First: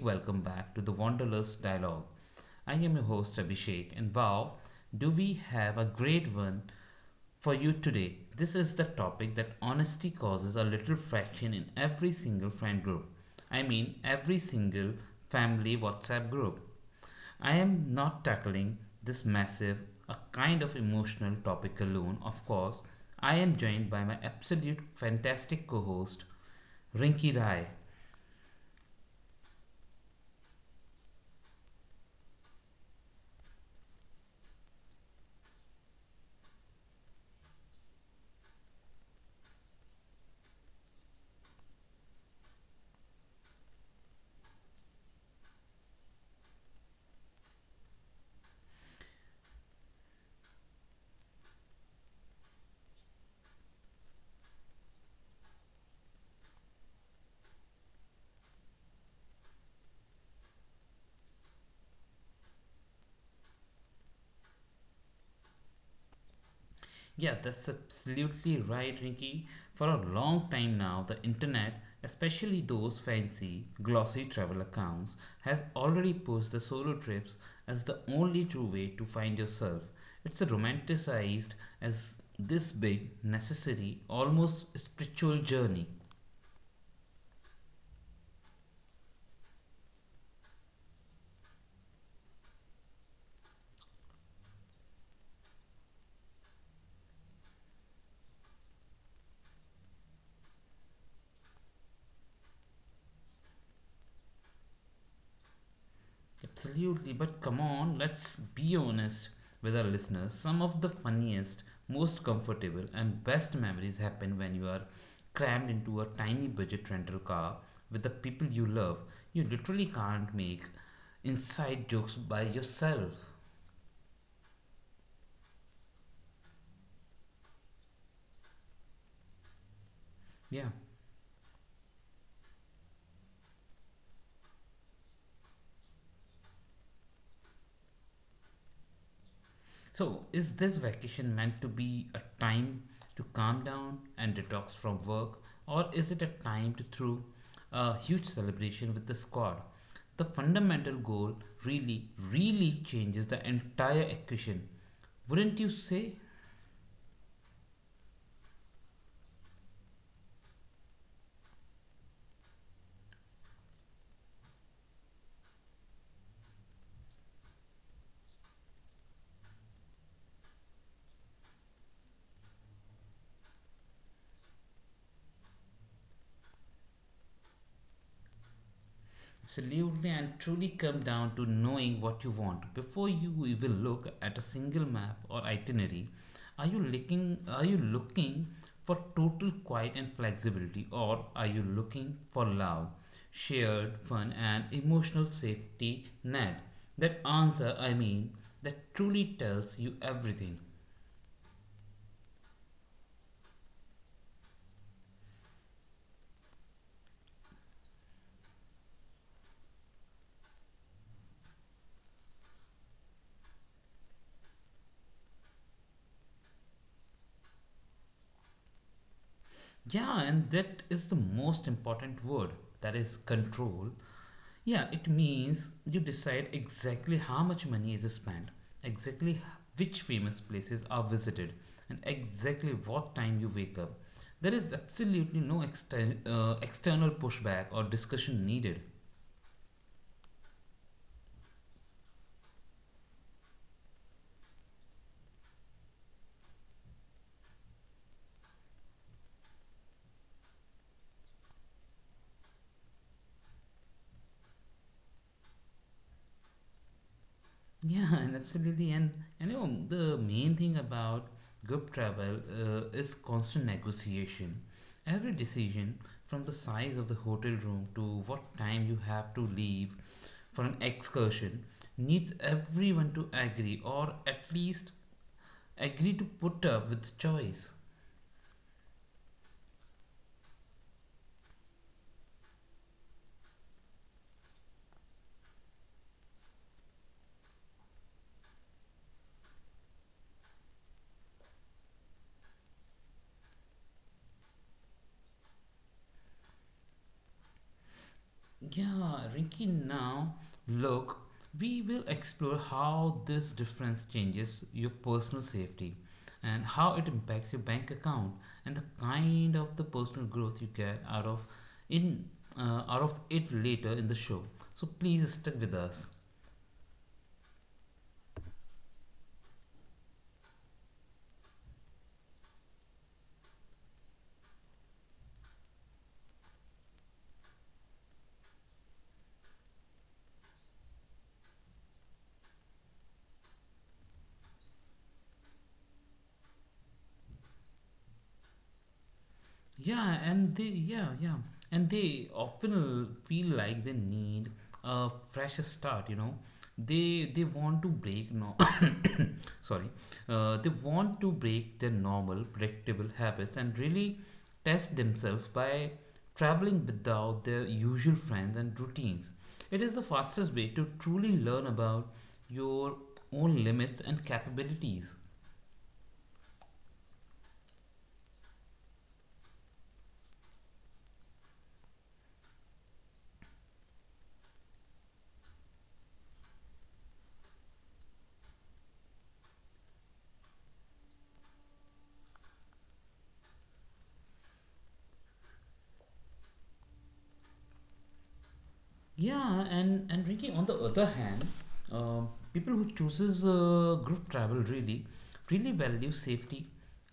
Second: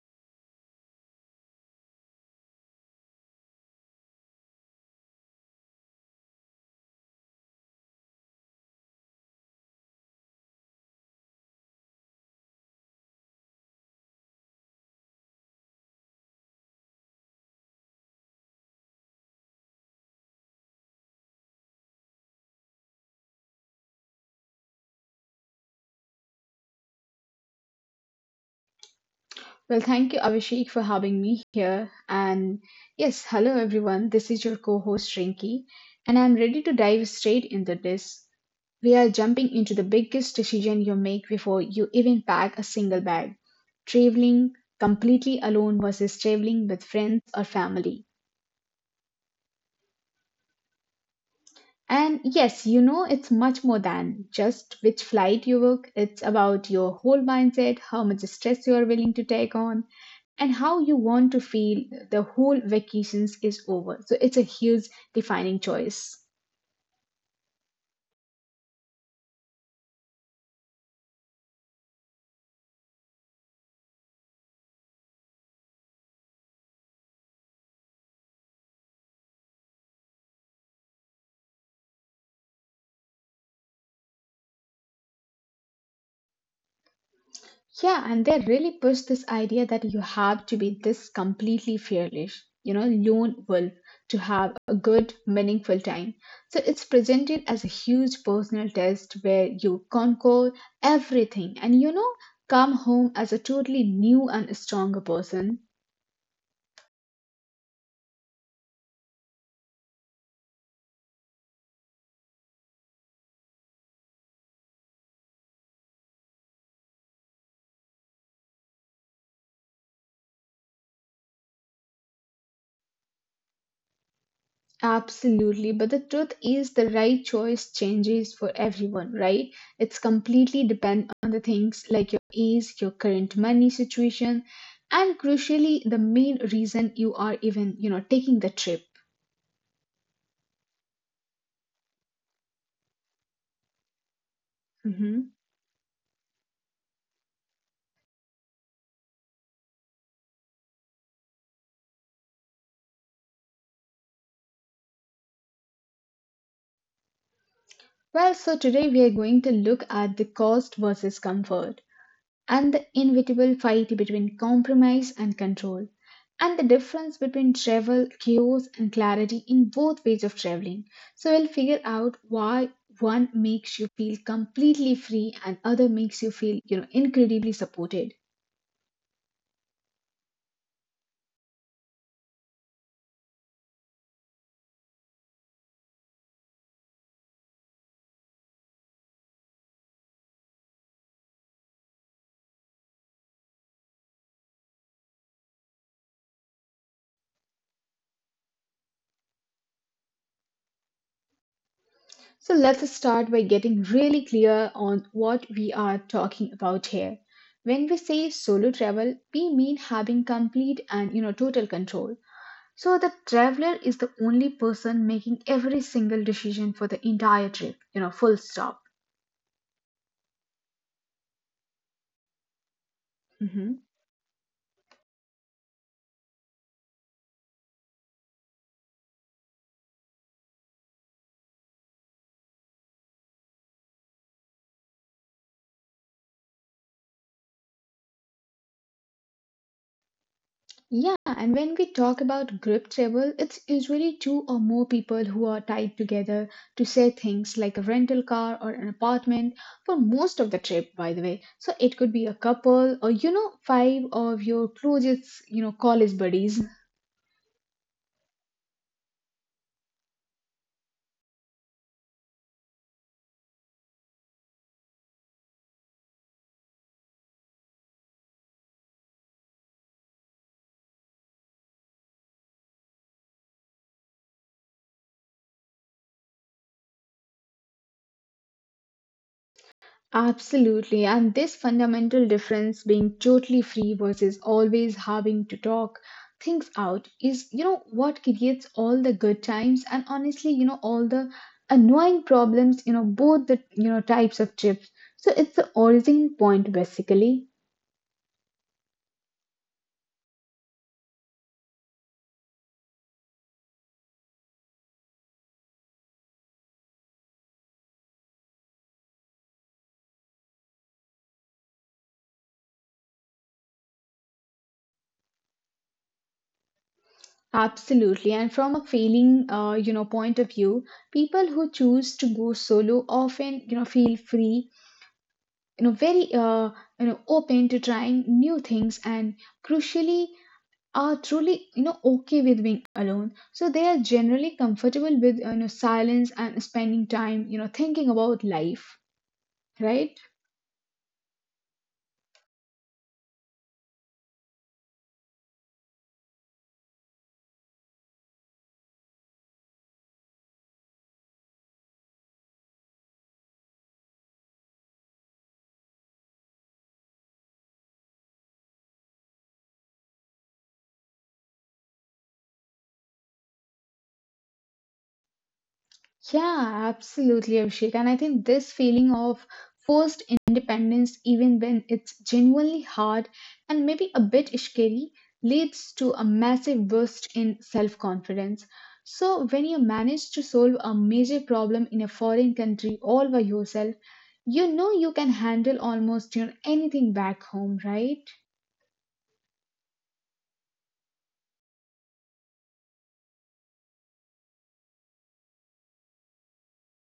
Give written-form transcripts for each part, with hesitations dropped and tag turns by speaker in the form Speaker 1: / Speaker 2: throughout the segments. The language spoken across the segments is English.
Speaker 1: welcome back to the Wanderlust Dialogue. I am your host Abhishek, and wow, do we have a great one for you today? This is the topic that honesty causes a little fraction in every single friend group. I mean, every single family WhatsApp group. I am not tackling this massive, a kind of emotional topic alone, of course. I am joined by my absolute fantastic co host, Rinky Rai.
Speaker 2: Well, thank you, Abhishek, for having me here. And yes, hello everyone. This is your co host, Rinki, and I'm ready to dive straight into this. We are jumping into the biggest decision you make before you even pack a single bag, traveling completely alone versus traveling with friends or family. And yes, it's much more than just which flight you book. It's about your whole mindset, how much stress you are willing to take on, and how you want to feel the whole vacations is over. So it's a huge defining choice.
Speaker 1: Yeah, that's absolutely right, Rinky. For a long time now, the internet, especially those fancy, glossy travel accounts, has already pushed the solo trips as the only true way to find yourself. It's romanticized as this big, necessary, almost spiritual journey.
Speaker 2: Yeah, and they really push this idea that you have to be this completely fearless, lone wolf to have a good, meaningful time. So it's presented as a huge personal test where you conquer everything and come home as a totally new and stronger person.
Speaker 1: Absolutely, but come on, let's be honest with our listeners. Some of the funniest, most comfortable, and best memories happen when you are crammed into a tiny budget rental car with the people you love. You literally can't make inside jokes by yourself.
Speaker 2: Absolutely. But the truth is, the right choice changes for everyone, right? It's completely
Speaker 1: Yeah.
Speaker 2: depend on the things like your age, your current money situation, and crucially, the main reason you are even, taking the trip.
Speaker 1: So, is this vacation meant to be a time to calm down and detox from work,
Speaker 2: Mhm.
Speaker 1: or is it a time to throw a huge celebration with the squad? The fundamental goal really, really changes the entire equation. Wouldn't you say?
Speaker 2: Well, so today we are going to look at the cost versus comfort, and the inevitable fight between compromise and control, and the difference between travel, chaos, and clarity in both ways of traveling. So we'll figure out why one makes you feel completely free and other makes you feel, incredibly supported.
Speaker 1: Absolutely, and truly come down to knowing what you want. Before you even look at a single map or itinerary, are you looking for total quiet and flexibility, or are you looking for love, shared fun and emotional safety net? That answer, I mean, that truly tells you everything.
Speaker 2: So let's start by getting really clear on what we are talking about here. When we say solo travel, we mean having complete and total control. So the traveler is the only person making every single decision for the entire trip, full stop.
Speaker 1: Yeah, and that is the most important word, that is
Speaker 2: Hmm.
Speaker 1: control. Yeah, it means you decide exactly how much money is spent, exactly which famous places are visited, and exactly what time you wake up. There is absolutely no external pushback or discussion needed.
Speaker 2: Yeah, and when we talk about group travel, it's usually two or more people who are tied together to say things like a rental car or an apartment for most of the trip, by the way. So it could be a couple or, five of your closest, college buddies.
Speaker 1: Yeah, and absolutely, and you know the main thing about group travel is constant negotiation. Every decision, from the size of the hotel room to what time you have to leave for an excursion, needs everyone to agree, or at least agree to put up with choice.
Speaker 2: Absolutely, and this fundamental difference being totally free versus always having to talk things out is, what creates all the good times and honestly, all the annoying problems, both the, types of trips. So it's the origin point basically.
Speaker 1: Yeah, Rinky, now look, we will explore how this difference changes your personal safety and how it impacts your bank account and the kind of the personal growth you get out of in out of it later in the show. So please stick with us.
Speaker 2: Absolutely, and from a failing, point of view, people who choose to go solo often, feel free, very, open to trying new things, and crucially are truly okay with being alone, so they are generally comfortable with silence and spending time thinking about life, right?
Speaker 1: Yeah, and they And they often feel like they need a fresh start, you know. They want to break no sorry. They want to break their normal predictable habits and really test themselves by traveling without their usual friends and routines. It is the fastest way to truly learn about your own limits and capabilities.
Speaker 2: Yeah, absolutely, Abhishek. And I think this feeling of forced independence, even when it's genuinely hard and maybe a bit scary, leads to a massive boost in self confidence. So, when you manage to solve a major problem in a foreign country all by yourself, you know you can handle almost anything back home, right?
Speaker 1: Yeah, and Ricky, on the other hand, people who chooses group travel really, really value safety,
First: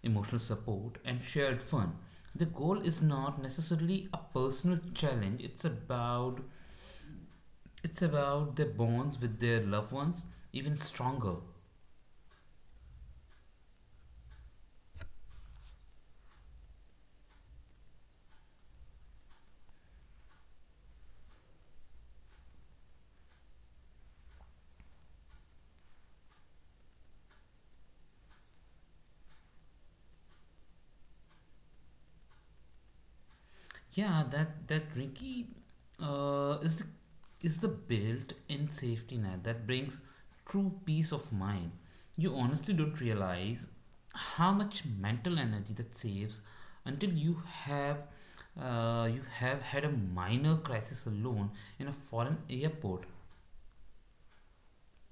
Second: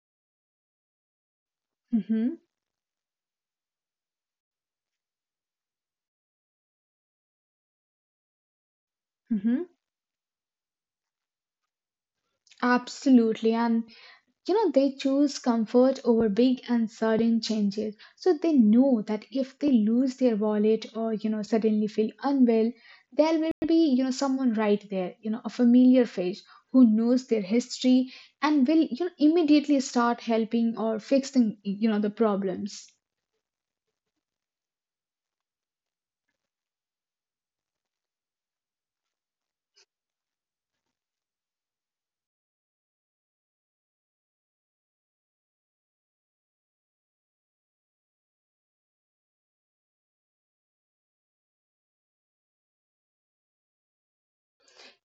Speaker 1: emotional support, and shared fun.
Speaker 2: Mm-hmm,
Speaker 1: The goal is not necessarily a personal challenge. It's about their bonds with their
Speaker 2: mm-hmm.
Speaker 1: loved ones even stronger.
Speaker 2: Absolutely. And you know they choose comfort over big and sudden changes, so they know that if they lose their wallet or suddenly feel unwell, there will be someone right there, a familiar face who knows their history and will immediately start helping or fixing the problems.
Speaker 1: Yeah, that Ricky uh, is the, is the built-in safety net that brings true peace of mind. You honestly don't realize how much mental energy that saves until you have had a minor crisis alone in a foreign airport.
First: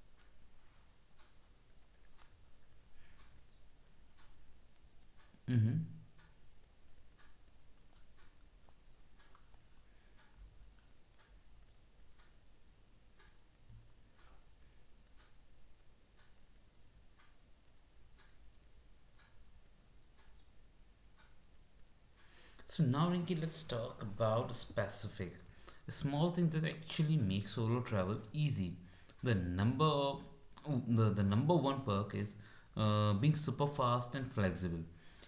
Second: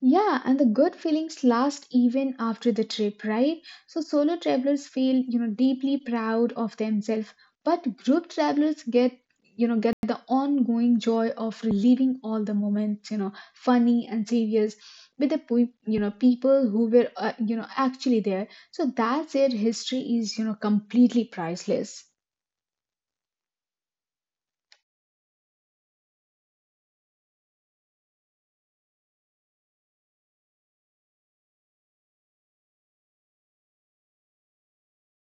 Speaker 2: Yeah, and the good feelings last even after the trip, right? So solo travelers feel,
Speaker 1: Mm-hmm.
Speaker 2: deeply proud of themselves, but group travelers get, get the ongoing joy of reliving all the moments, funny and serious, with the, people who were, actually there. So that's their history is, completely priceless.
Speaker 1: So now, Rinky, let's talk about specific, a small thing that actually make solo travel easy. The number, oh, the number one perk is being super fast and flexible.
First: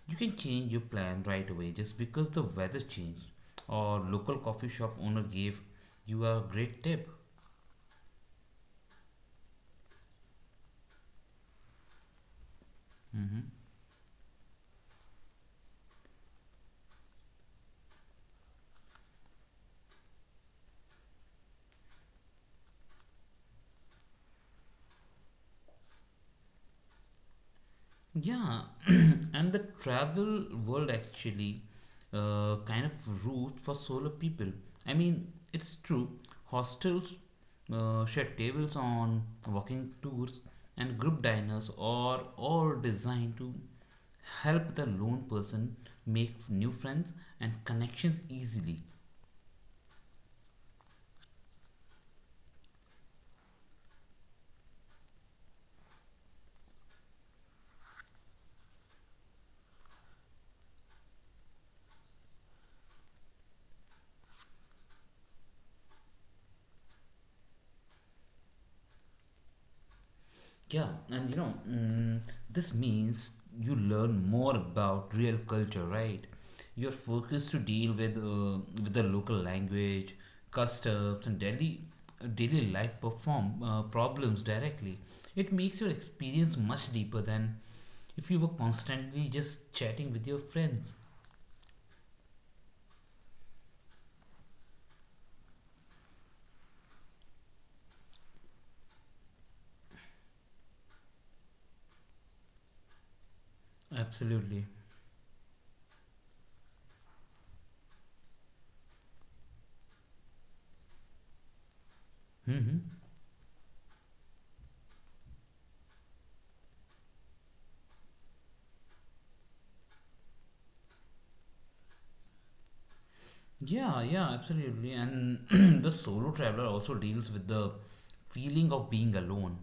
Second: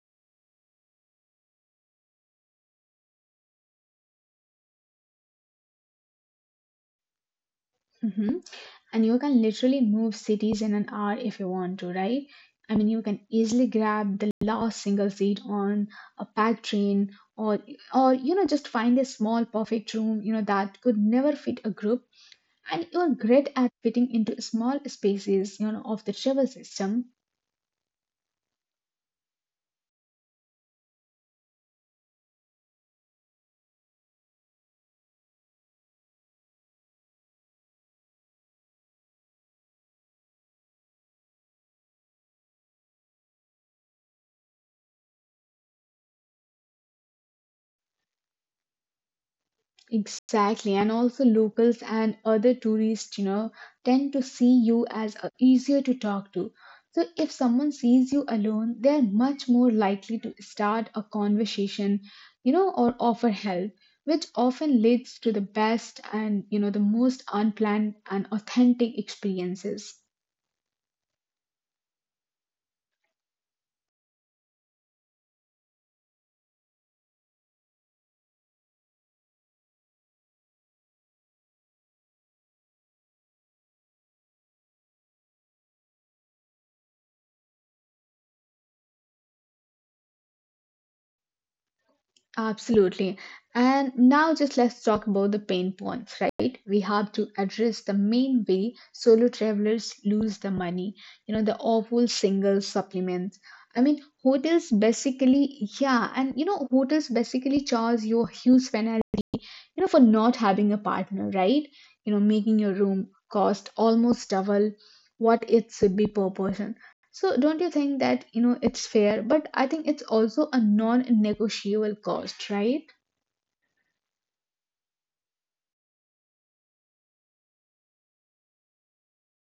Speaker 1: You can change your plan right away just because the weather changed or local coffee shop owner gave you a great tip.
Speaker 2: Hmm. And you can literally move cities in an hour if you want to, right? I mean, you can
Speaker 1: hmm
Speaker 2: easily grab the last single seat on a packed train, or just find a small perfect room that could never fit a group, and you're great at fitting into small spaces of the travel system.
Speaker 1: Yeah, and the travel world actually kind of route for solo people. I mean, it's true. Hostels shared tables on walking tours and group diners are all designed to help the lone person make new friends and connections easily.
Speaker 2: Exactly, and also locals and other tourists, tend to see you as easier to talk to. So if someone sees you alone, they're much more likely to start a conversation, or offer help, which often leads to the best and, the most unplanned and authentic experiences.
Speaker 1: Yeah, and you know this means you learn more about real culture, right? You're focused to deal with the local language, customs and daily life perform problems directly. It makes your experience much deeper than if you were constantly just chatting with your friends.
Speaker 2: Absolutely. And now just let's talk about the pain points, right? We have to address the main way solo travelers lose the money, the awful single supplements. I mean,
Speaker 1: Absolutely.
Speaker 2: hotels basically, yeah, and hotels basically charge you a huge penalty for not having a partner, right? You know, making your
Speaker 1: hmm
Speaker 2: room cost almost double what it should be per person. So don't you think that, it's fair, but I think it's also a non-negotiable cost, right?
Speaker 1: Yeah, yeah, absolutely. And the solo traveler also deals with the feeling of being alone.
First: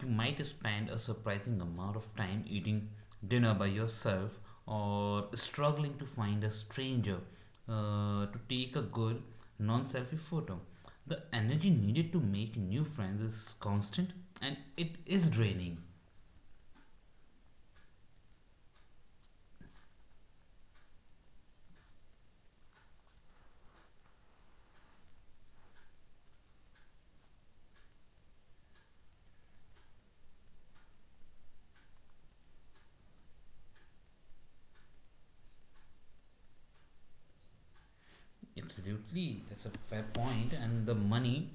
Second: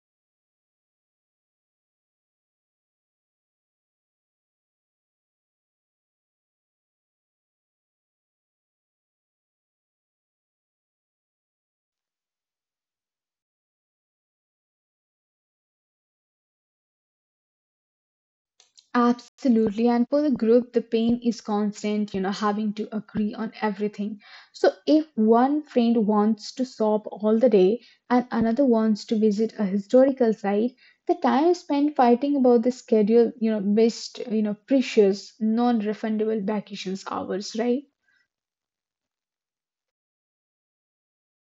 Speaker 1: You might spend a surprising amount of time eating dinner by yourself or struggling to find a stranger to take a good non selfie photo. The energy needed to make new friends is constant and it is draining.
Speaker 2: Absolutely. And for the group, the pain is constant, having to agree on everything. So if one friend wants to sob all the day and another wants to visit a historical site, the time spent fighting about the schedule, missed, precious, non-refundable vacations hours, right?
Speaker 1: Absolutely, that's a fair point. And the money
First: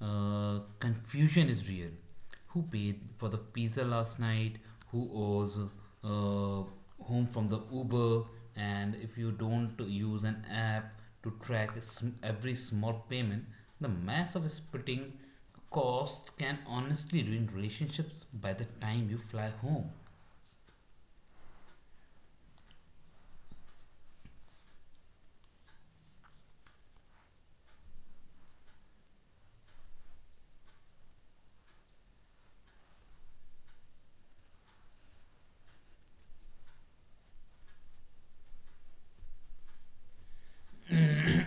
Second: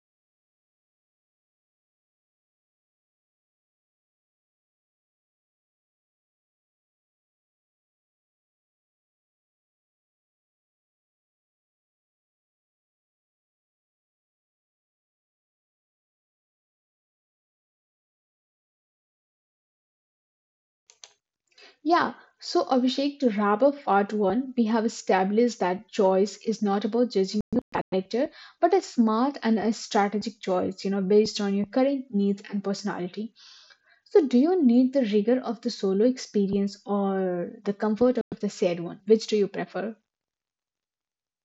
Speaker 1: confusion is real. Who paid for the pizza last night? Who owes whom from the Uber? And if you don't use an app to track every small payment, the mass of splitting cost can honestly ruin relationships by the time you fly home.
Speaker 2: Yeah, so Abhishek, to wrap up part one, we have established that choice is not about judging your character, but a smart and a strategic choice, based on your current needs and personality. So, do you need the rigor of the solo experience or the comfort of the shared one? Which do you prefer?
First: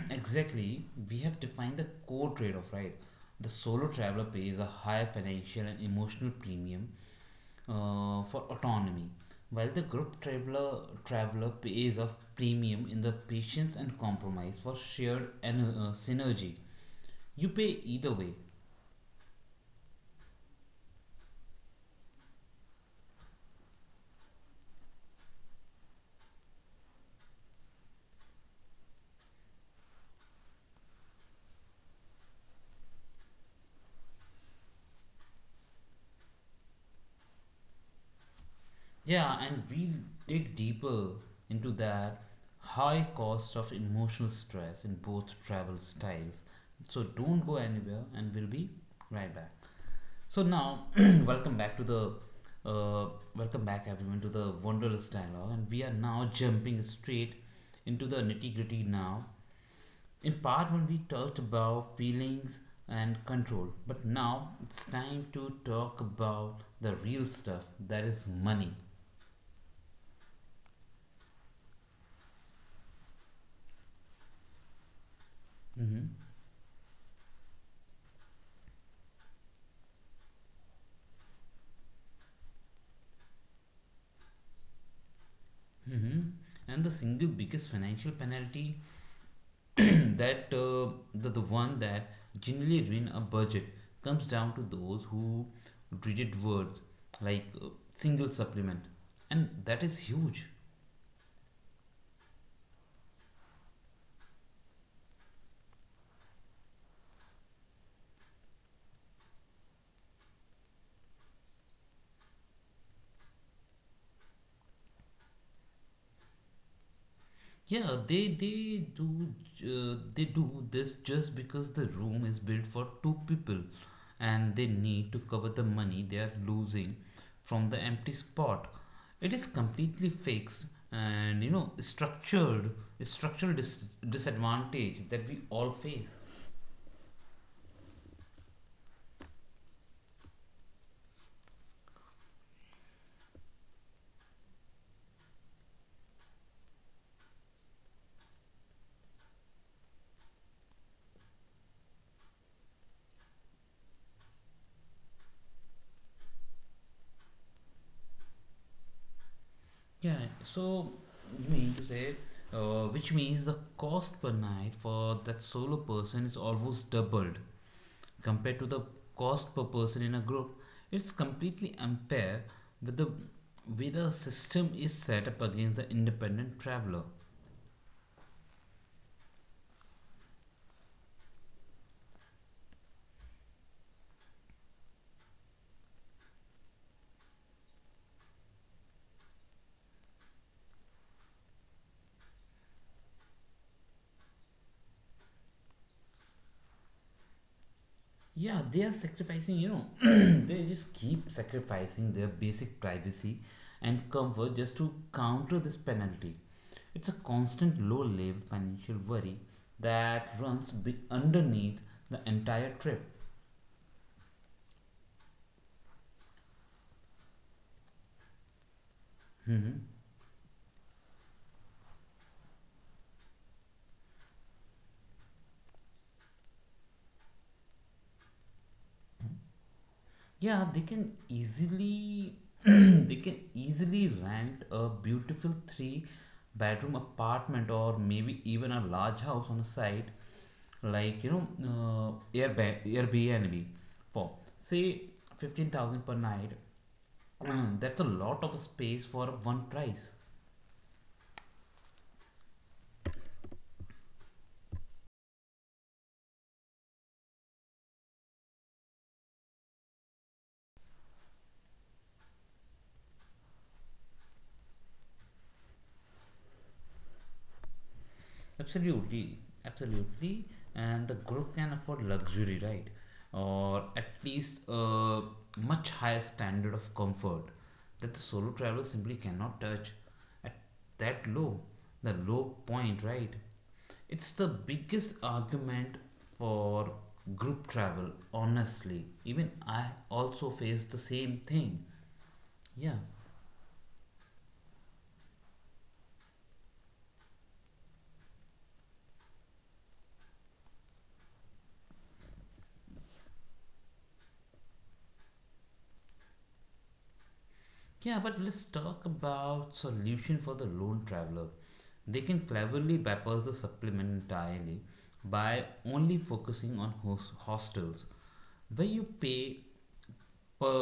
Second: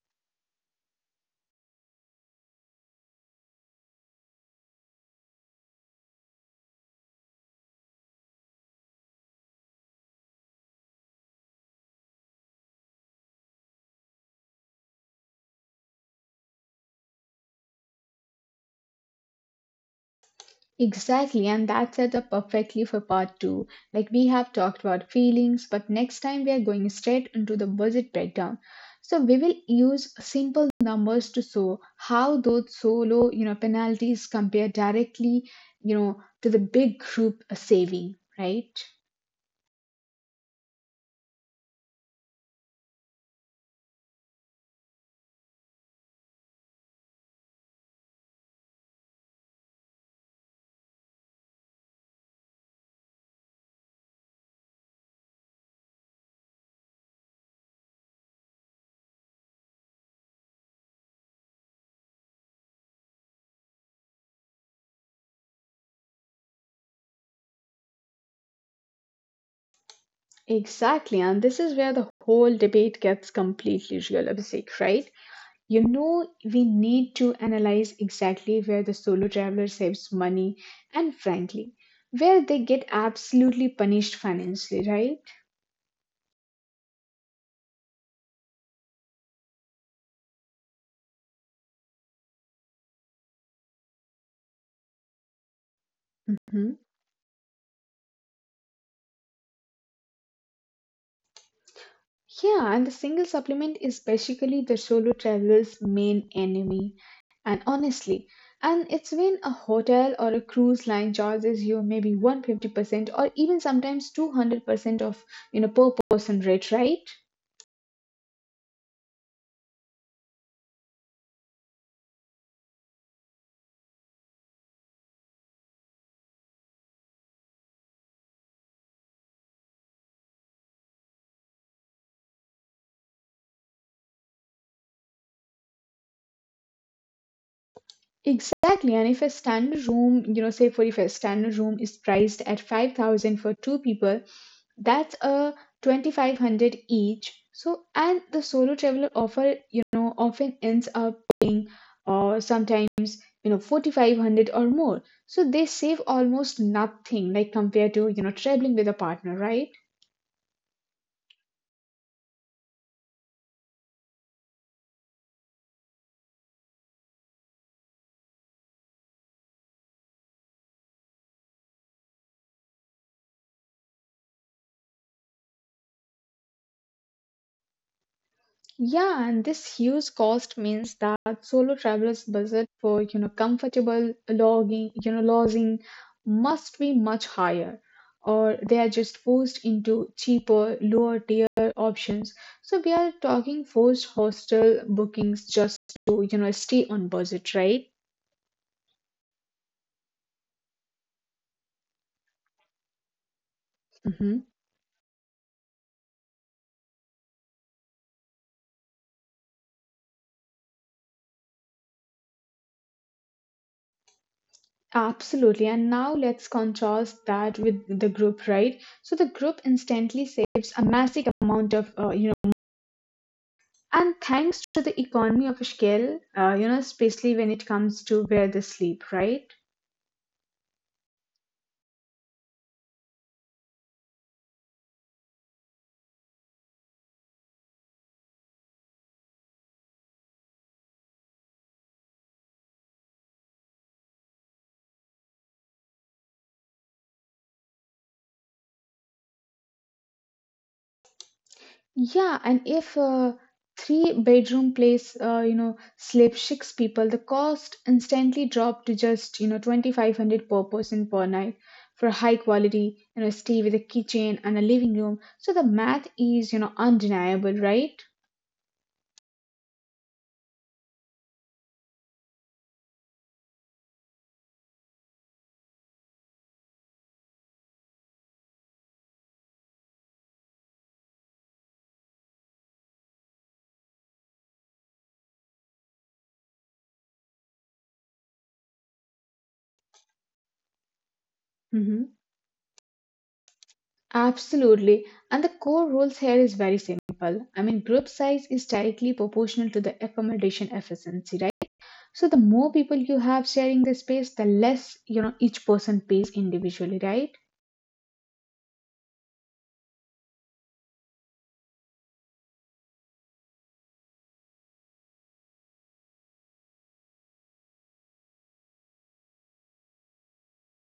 Speaker 1: Exactly, we have defined the core trade off, right? The solo traveler pays a high financial and emotional premium for autonomy, while the group traveler pays a premium in the patience and compromise for shared and synergy. You pay either way.
Speaker 2: Exactly, and that set up perfectly for part two. Like we have talked about feelings, but next time we are going straight into the budget breakdown. So we will use simple numbers to show how those solo, penalties compare directly, to the big group saving, right?
Speaker 1: Yeah, and we dig deeper into that high cost of emotional stress in both travel styles. So don't go anywhere, and we'll be right back. So now, welcome back to the uh, welcome back everyone to the Wonderless Dialogue, and we are now jumping straight into the nitty gritty. Now, in part one, we talked about feelings and control, but now it's time to talk about the real stuff, that is money.
Speaker 2: Exactly, and this is where the whole debate gets completely realistic, right? You
Speaker 1: Mm-hmm.
Speaker 2: know, we need to analyze exactly where the solo traveler saves money and, frankly, where they get absolutely punished financially, right?
Speaker 1: Mm-hmm. And the single biggest financial penalty, that the one that generally ruin a budget, comes down to those who reject
Speaker 2: Hmm.
Speaker 1: words like single supplement, and that is huge.
Speaker 2: Yeah, and the single supplement is basically the solo traveler's main enemy. And honestly, and it's when a hotel or a cruise line charges you maybe 150% or even sometimes 200% of, per person rate, right?
Speaker 1: Yeah, they do this just because the room is built for two people and they need to cover the money they are losing from the empty spot. It is completely fixed, and you know structured disadvantage that we all face.
Speaker 2: Exactly, and if a standard room, say for if a standard room is priced at 5,000 for two people, that's a 2,500 each. So, and the solo traveler offer, often ends up or sometimes, 4,500 or more. So they save almost nothing like compared to, traveling with a partner, right?
Speaker 1: Yeah, so you mean to say, which means the cost per night for that solo person is almost doubled compared to the cost per person in a group. It's completely unfair with the way the system is set up against the independent traveler.
Speaker 2: Yeah, and this huge cost means that solo travelers' budget for comfortable logging, lodging must be much higher, or they are just forced into cheaper, lower tier options. So we are talking forced hostel bookings just to stay on budget, right?
Speaker 1: Yeah, they are sacrificing, you know, they just keep sacrificing their basic privacy and
Speaker 2: Mm-hmm.
Speaker 1: comfort just to counter this penalty. It's a constant low level financial worry that runs be underneath the entire trip.
Speaker 2: Absolutely. And now let's contrast that with the group, right? So the group
Speaker 1: Mhm.
Speaker 2: instantly saves a massive amount of, you know. And thanks to the economy of scale, especially when it comes to where they sleep, right?
Speaker 1: Yeah, they can easily they can easily rent a beautiful three-bedroom apartment or maybe even a large house on a site like you know Airbnb for say 15,000 per night. That's a lot of space for one price.
Speaker 2: Yeah, and if a three-bedroom place, sleeps six people, the cost instantly drop to just, 2,500 per person per night for high quality, stay with a kitchen and a living room. So the math is, undeniable, right?
Speaker 1: Absolutely, absolutely, and the group can afford luxury, right? Or at least a much higher standard of comfort that the solo traveler simply cannot touch at that low, the low point, right? It's the biggest argument for group travel, honestly. Even I also face the same thing.
Speaker 2: Hmm.
Speaker 1: Yeah.
Speaker 2: Absolutely. And the core rules here is very simple. I mean, group size is directly proportional to the accommodation efficiency, right? So the more people you have sharing the space, the less, each person pays individually, right?
Speaker 1: Yeah, but let's talk about solution for the lone traveler. They can cleverly bypass the supplement entirely by only focusing on hostels where you pay per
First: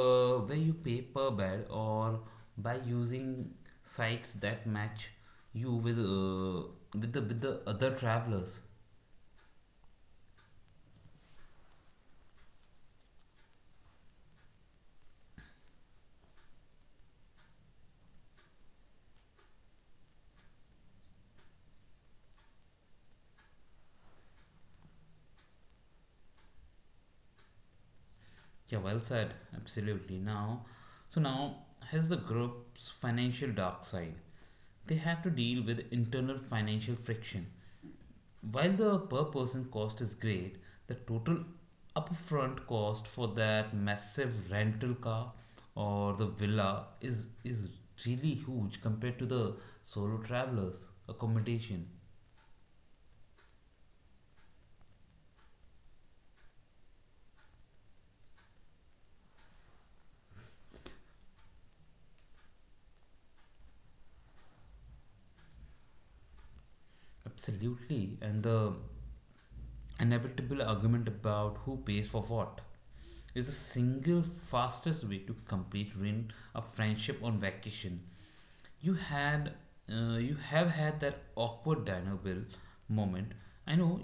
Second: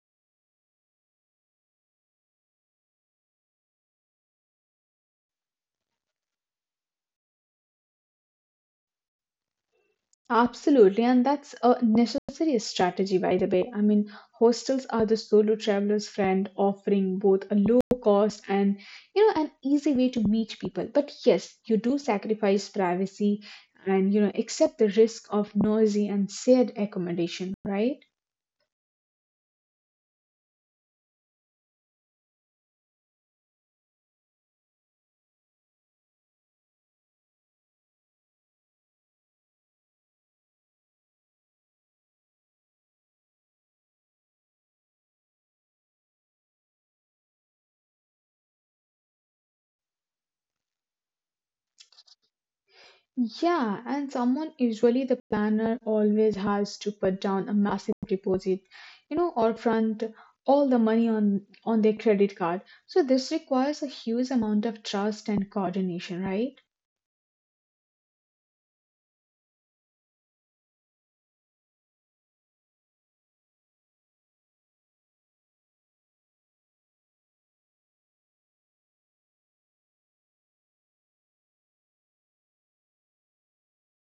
Speaker 1: bed, or by using sites that match you with with the other travelers.
Speaker 2: Absolutely, and that's a necessary strategy, by the way. I mean, hostels are the solo traveler's friend, offering both a low cost and an easy way to meet people. But yes, you do sacrifice privacy and accept the risk of noisy and shared accommodation, right?
Speaker 1: Yeah, well said. Absolutely. Now has the group's financial dark side. They have to deal with internal financial friction. While the per person cost is great, the total upfront cost for that massive rental car or the villa is really huge compared to the solo travelers accommodation.
Speaker 2: Yeah, and someone, usually the planner, always has to put down a massive deposit, or front all the money on their credit card. So this requires a huge amount of trust and coordination, right?
Speaker 1: Absolutely, and the inevitable argument about who pays for what is the single fastest way to complete ruin a friendship on vacation. You had, you have had that awkward dino bill moment. I know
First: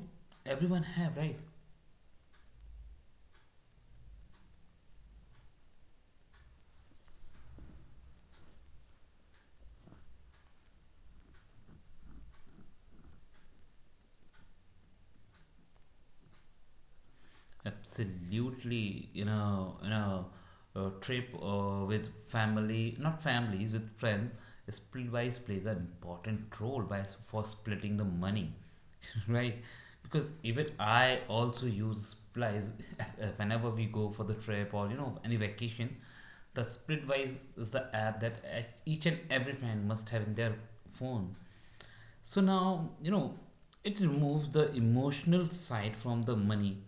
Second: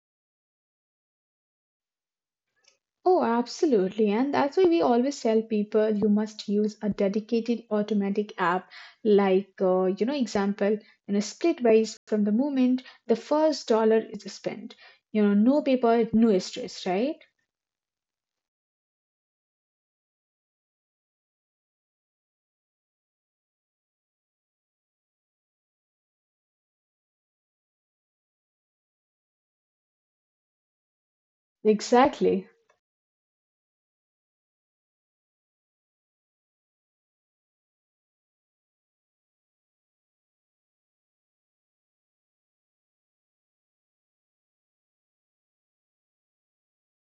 Speaker 1: everyone have, right?
Speaker 2: Oh, absolutely. And that's why we always tell people you must use a dedicated automatic app like, example, Splitwise from the moment the first dollar is spent. You know, no paper, no stress, right?
Speaker 1: Absolutely, you know, a trip with family, not families, with friends. Split buys plays an important role by for splitting the money, right? Because even I also use
Speaker 2: Exactly.
Speaker 1: splice whenever we go for the trip or you know any vacation. The Splitwise is the app that each and every friend must have in their phone. So now, you know, it removes the emotional side from the money.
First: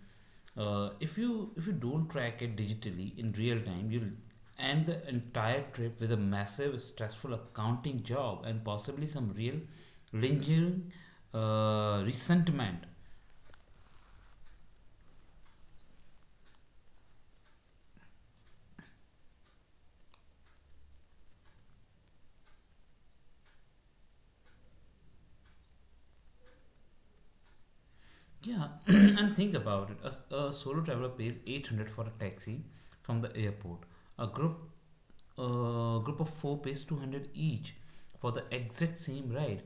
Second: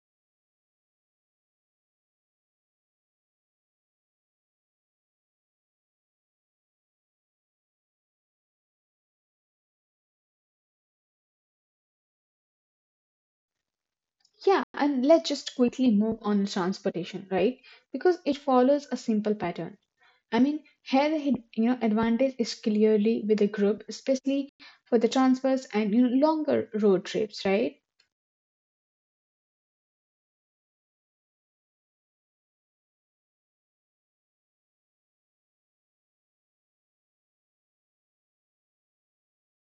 Speaker 1: If you don't track it digitally in real time, you'll end the entire trip with a massive stressful accounting job and possibly some real lingering resentment.
Speaker 2: Yeah, and let's just quickly move on to transportation, right? Because it follows a simple pattern. I mean, here the advantage is clearly with the group, especially for the transfers and longer road trips, right?
Speaker 1: Yeah, and think about it. A solo traveler pays 800 for a taxi from the airport. A group a group of four pays 200 each for the exact same ride.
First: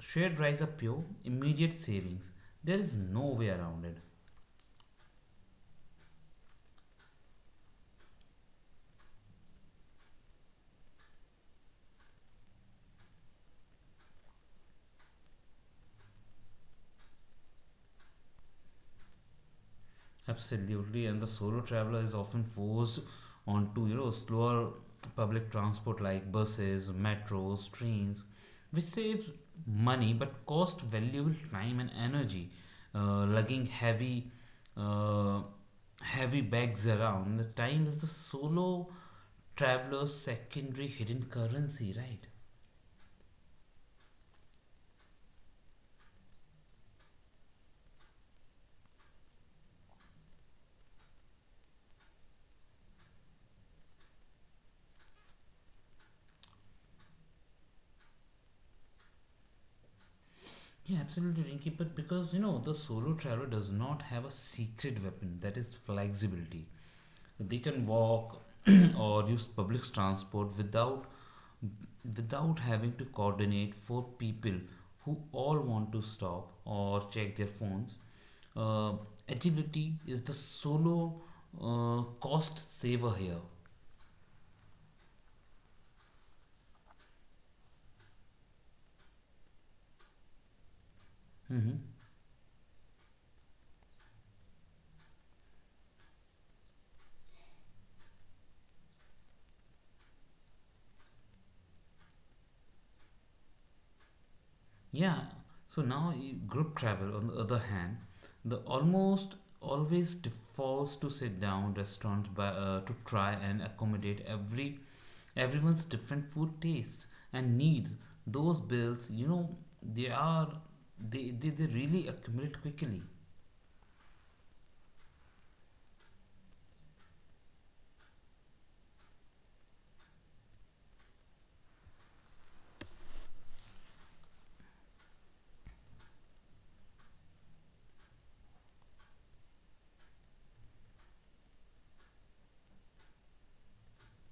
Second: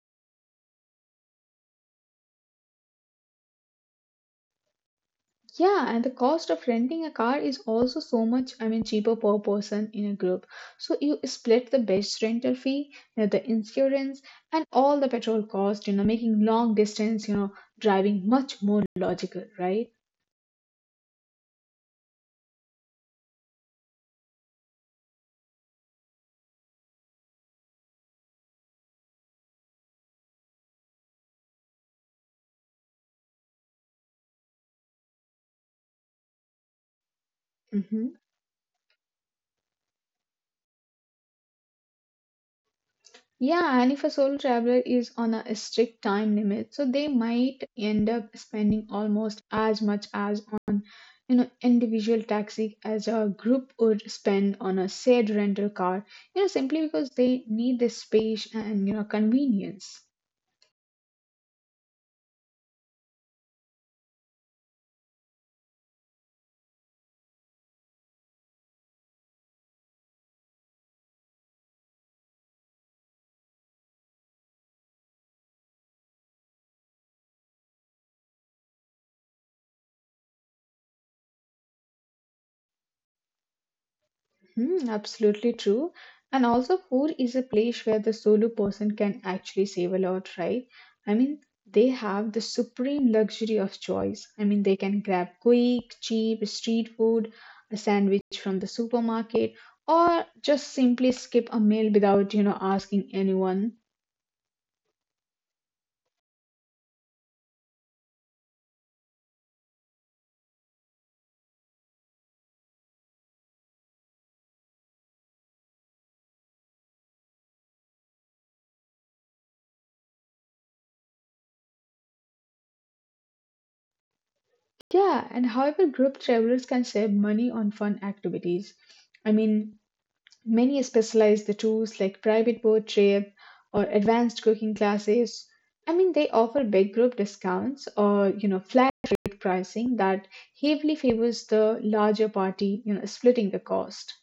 Speaker 1: Shared rides are pure, immediate savings. There is no way around it.
Speaker 2: Yeah, and the cost of renting a car is also so much, I mean, cheaper per person in a group. So you split the base rental fee, you know, the insurance, and all the petrol cost, you know, making long distance, you know, driving much more logical, right?
Speaker 1: Absolutely, and the solo traveler is often forced onto you know slower public transport like buses, metros, trains, which saves money but cost valuable time and energy. Lugging uh, heavy bags around. The time is the
Speaker 2: Mhm.
Speaker 1: solo traveler's secondary hidden currency, right?
Speaker 2: Yeah, and if a solo traveler is on a strict time limit, so they might end up spending almost as much as on, you know, individual taxi as a group would spend on a shared rental car, you know, simply because they need the space and, you know, convenience.
Speaker 1: Yeah, absolutely, Rinky. But because you know the solo traveler does not have a secret weapon that is flexibility. They can walk or use public transport without having to coordinate for people who all want to stop or check their phones. Uh, Agility is the solo cost saver here.
Speaker 2: Absolutely true. And also, food is a place where the solo person can actually save a lot, right? I mean,
Speaker 1: Hmm.
Speaker 2: they have the supreme luxury of choice. I mean, they can grab quick, cheap street food, a sandwich from the supermarket, or just simply skip a meal without, you know, asking anyone.
Speaker 1: Yeah. So now group travel, on the other hand, the almost always defaults to sit down restaurants by, to try and accommodate everyone's different food taste and needs. Those bills, you know, they are they really accumulate quickly.
Speaker 2: Yeah, and however, group travelers can save money on fun activities. I mean, many specialize the tools like private boat trip or advanced cooking classes. I mean, they offer big group discounts or, you know, flat rate pricing that heavily favors the larger party, you know, splitting the cost.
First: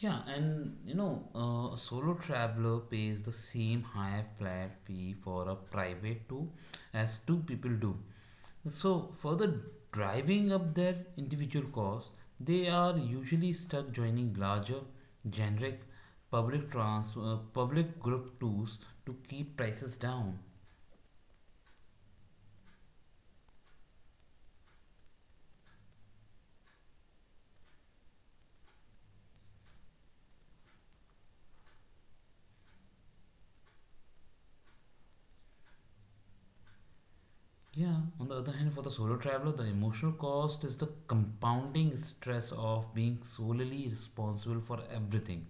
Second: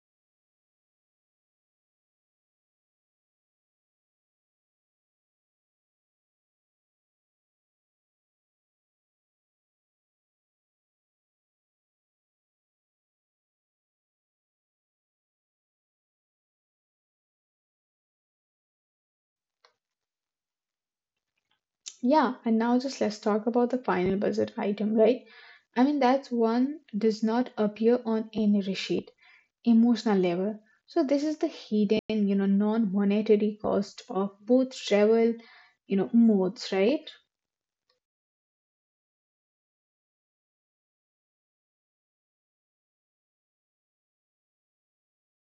Speaker 1: Yeah, and you know, a solo traveler pays the same higher flat fee for a private tour as two people do. So, further driving up their individual costs, they are usually stuck joining larger, generic public group tours to keep prices down.
Speaker 2: Yeah, and now just let's talk about the final budget item, right? I mean, that's one does not appear on any receipt. Emotional level. So this is the hidden, you know, non-monetary cost of both travel, you know, modes, right?
Speaker 1: Yeah, on the other hand, for the solo traveler, the emotional cost is the compounding stress of being solely responsible for everything.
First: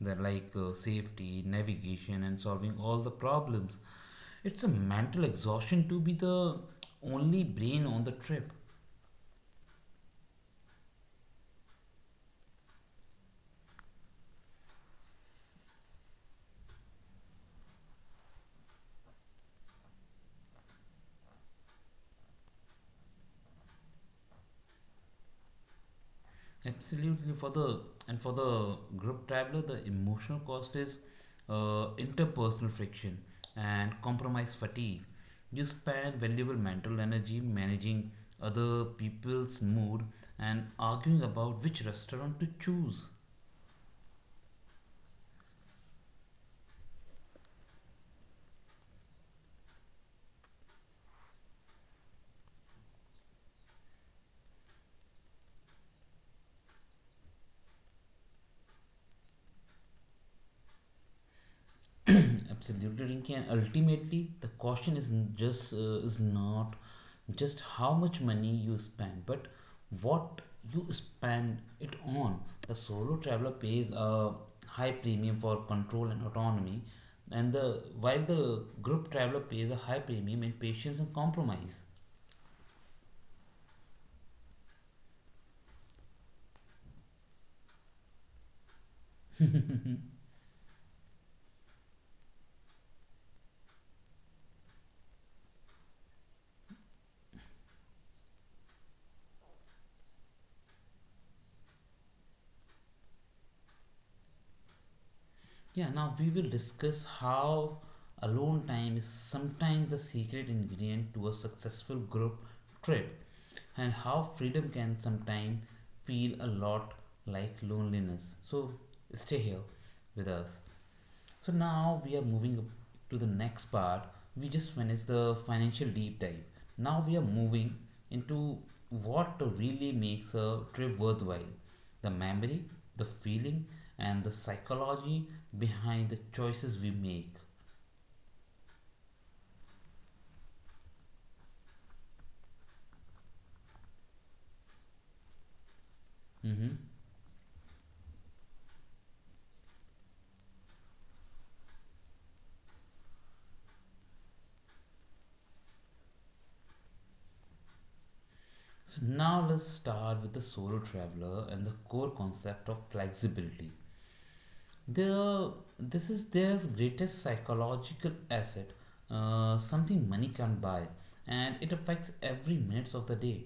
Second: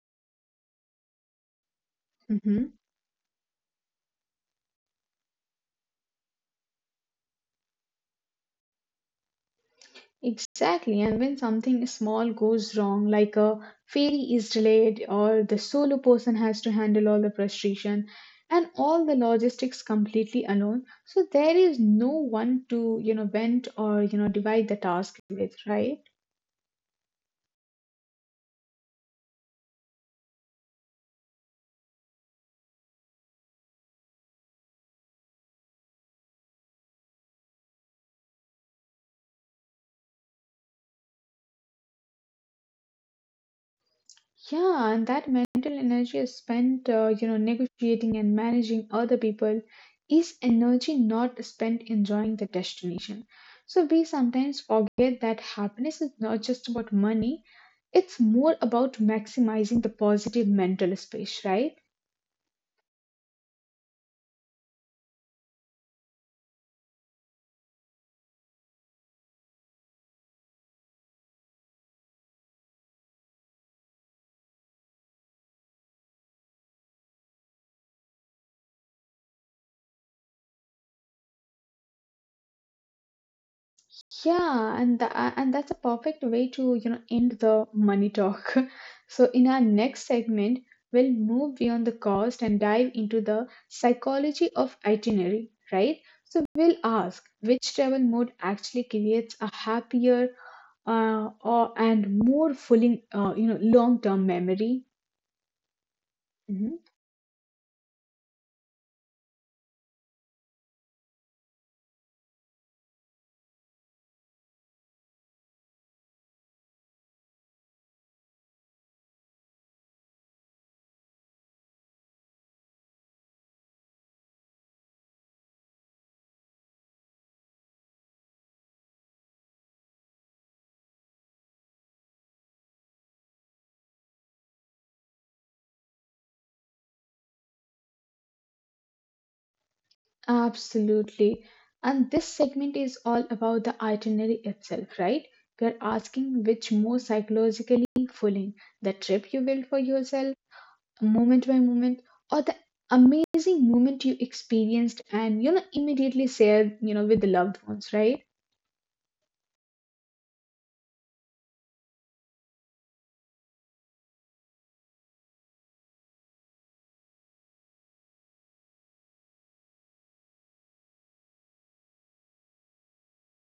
Speaker 1: That like safety, navigation, and
Speaker 2: hmm
Speaker 1: solving all the problems. It's a mental exhaustion to be the only brain on the trip.
Speaker 2: Exactly, and when something small goes wrong, like a ferry is delayed or the solo person has to handle all the frustration and all the logistics completely alone, so there is no one to, you know, vent or, you know, divide the task with, right?
Speaker 1: Absolutely, for the and for the group traveler, the emotional cost is interpersonal friction and compromise fatigue. You spend valuable mental energy managing other people's mood and arguing about which restaurant to choose.
Speaker 2: Yeah, and that mental energy is spent, you know, negotiating and managing other people is energy not spent enjoying the destination. So we sometimes forget that happiness is not just about money, it's more about maximizing the positive mental space, right?
Speaker 1: Absolutely, Rinki. And ultimately, the question is n- just is not just how much money you spend, but what you spend it on. The solo traveler pays a high premium for control and autonomy, and the while the group traveler pays a high premium in patience and compromise.
Speaker 2: Yeah, and tha and that's a perfect way to, you know, end the money talk. So in our next segment, we'll move beyond the cost and dive into the psychology of itinerary, right? So we'll ask which travel mode actually creates a happier or and more fulfilling, you know, long-term memory.
Speaker 1: Yeah, now we will
Speaker 2: Mhm.
Speaker 1: discuss how alone time is sometimes the secret ingredient to a successful group trip and how freedom can sometimes feel a lot like loneliness. So stay here with us. So now we are moving up to the next part. We just finished the financial deep dive. Now we are moving into what really makes a trip worthwhile: the memory, the feeling, and the psychology behind the choices we make.
Speaker 2: Absolutely. And this segment is all about the itinerary itself, right? We're asking which
Speaker 1: Hmm.
Speaker 2: more psychologically fulfilling the trip you built for yourself, moment by moment, or the amazing moment you experienced and, you know, immediately shared, you know, with the loved ones, right?
Speaker 1: So now let's start with the solo traveler and the core concept of flexibility. Their, this is their greatest psychological asset, something money can't buy, and it affects every minute of the day.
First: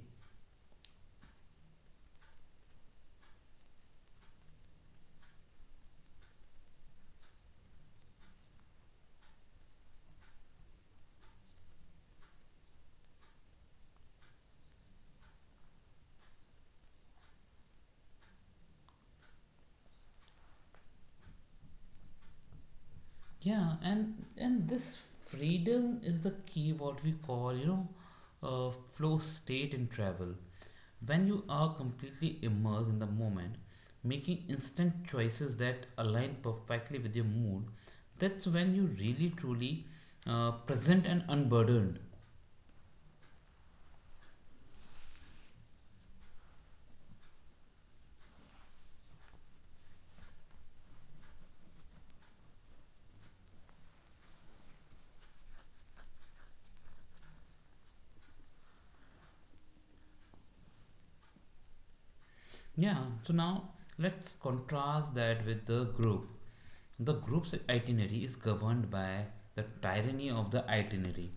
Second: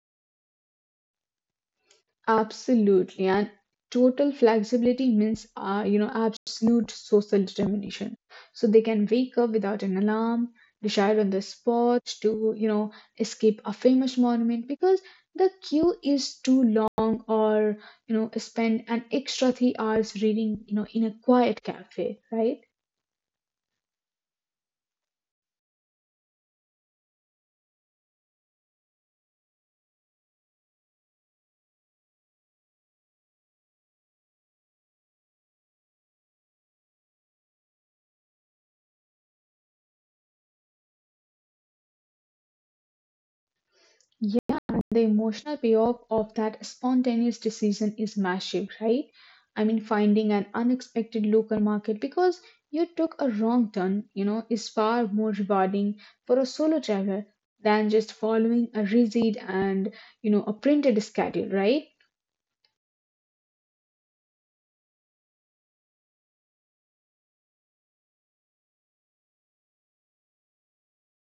Speaker 2: Absolutely. And total flexibility means, you know, absolute social determination. So they can wake up without an alarm, decide on the spot to, you know, escape a famous monument because the queue is too long or, you know, spend an extra 3 hours reading, you know, in a quiet cafe, right?
Speaker 1: Yeah, and this freedom is the key. What we call, you know, flow state in travel. When you are completely immersed in the moment, making instant choices that align perfectly with your mood, that's when you really truly present and unburdened.
Speaker 2: The emotional payoff of that spontaneous decision is massive, right? I mean, finding an unexpected local market because you took a wrong turn, you know, is far more rewarding for a solo traveler than just following a rigid and, you know, a printed schedule, right?
Speaker 1: Yeah, so now let's contrast that with the group. The group's itinerary is governed by the tyranny of the itinerary.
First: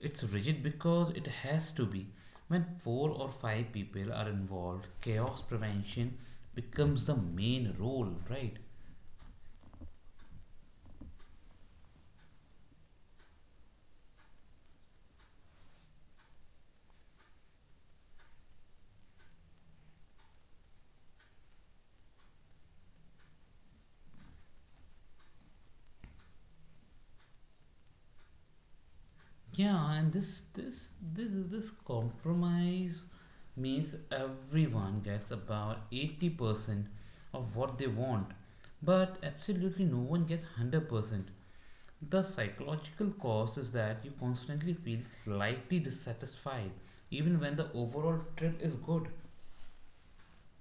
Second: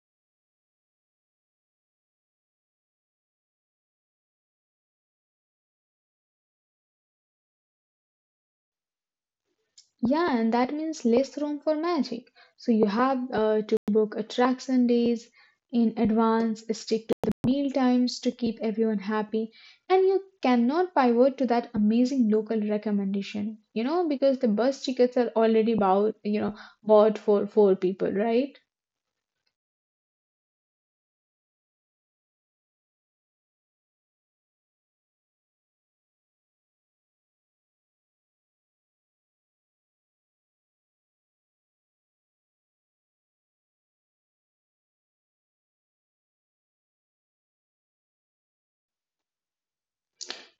Speaker 1: It's rigid because it has to be. When four or five people are involved, chaos prevention becomes the main role, right?
Speaker 2: Yeah, and that means less room for magic. So you have to book attraction days in advance, stick to the meal times to keep everyone happy, and you cannot pivot to that amazing local recommendation, you know, because the bus tickets are already bought for four people, right?
Speaker 1: Yeah, and this compromise means everyone gets about 80% of what they want, but absolutely no one gets 100%. The psychological cost is that you constantly feel slightly dissatisfied, even when the overall trip is good.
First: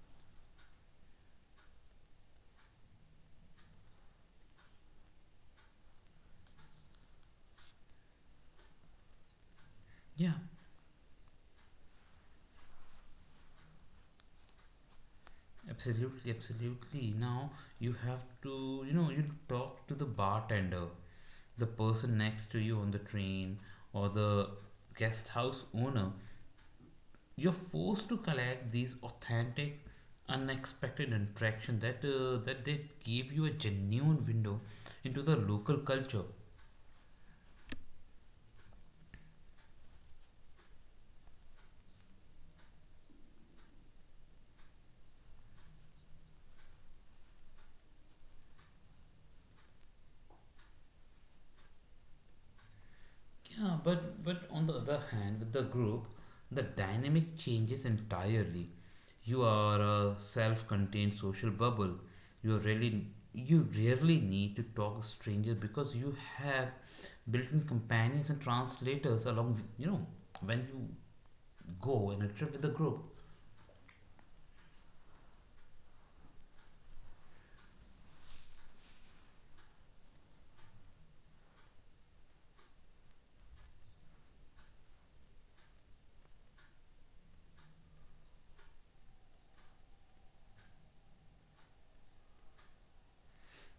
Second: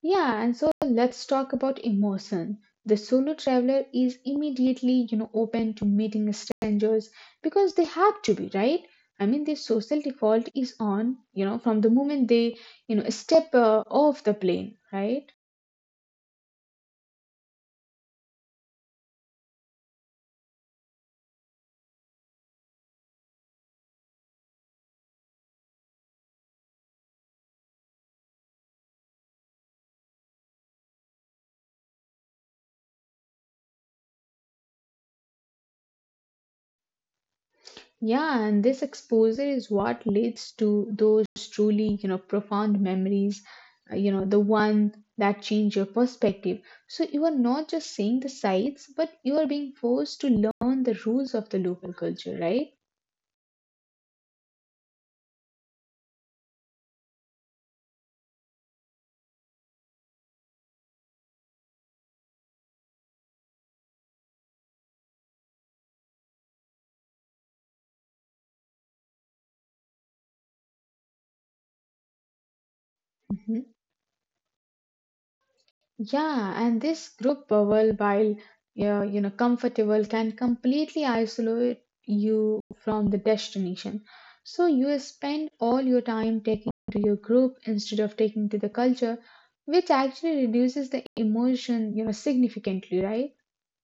Speaker 2: Yeah, and so let's talk about emotion. The solo traveler is immediately, you know, open to meeting strangers because they have to be, right? I mean, their social
Speaker 1: Yeah,
Speaker 2: default is on, you know, from the moment they, you know, step off the plane, right?
Speaker 1: absolutely, absolutely. Now you have to, you know, you talk to the bartender, the person next to you on the train, or the guest house owner. You're forced to collect these authentic, unexpected interaction that they give you a genuine window into the local culture.
Speaker 2: Yeah, and this exposure is what leads to those truly, you know, profound memories, you know, the one that change your perspective. So you are not just seeing the sights, but you are being forced to learn the rules of the local culture, right?
Speaker 1: Yeah, but on the other hand, with the group, the dynamic changes entirely. You are a self-contained social bubble. You really you rarely need to talk to strangers because you have built-in companions and translators along. You know, when you go on a trip with the group,
Speaker 2: Mhm. Yeah, and this group bubble, while you know, comfortable, can completely isolate you from the destination. So you spend all your time taking to your group instead of taking to the culture, which actually reduces the emotion, you know, significantly, right?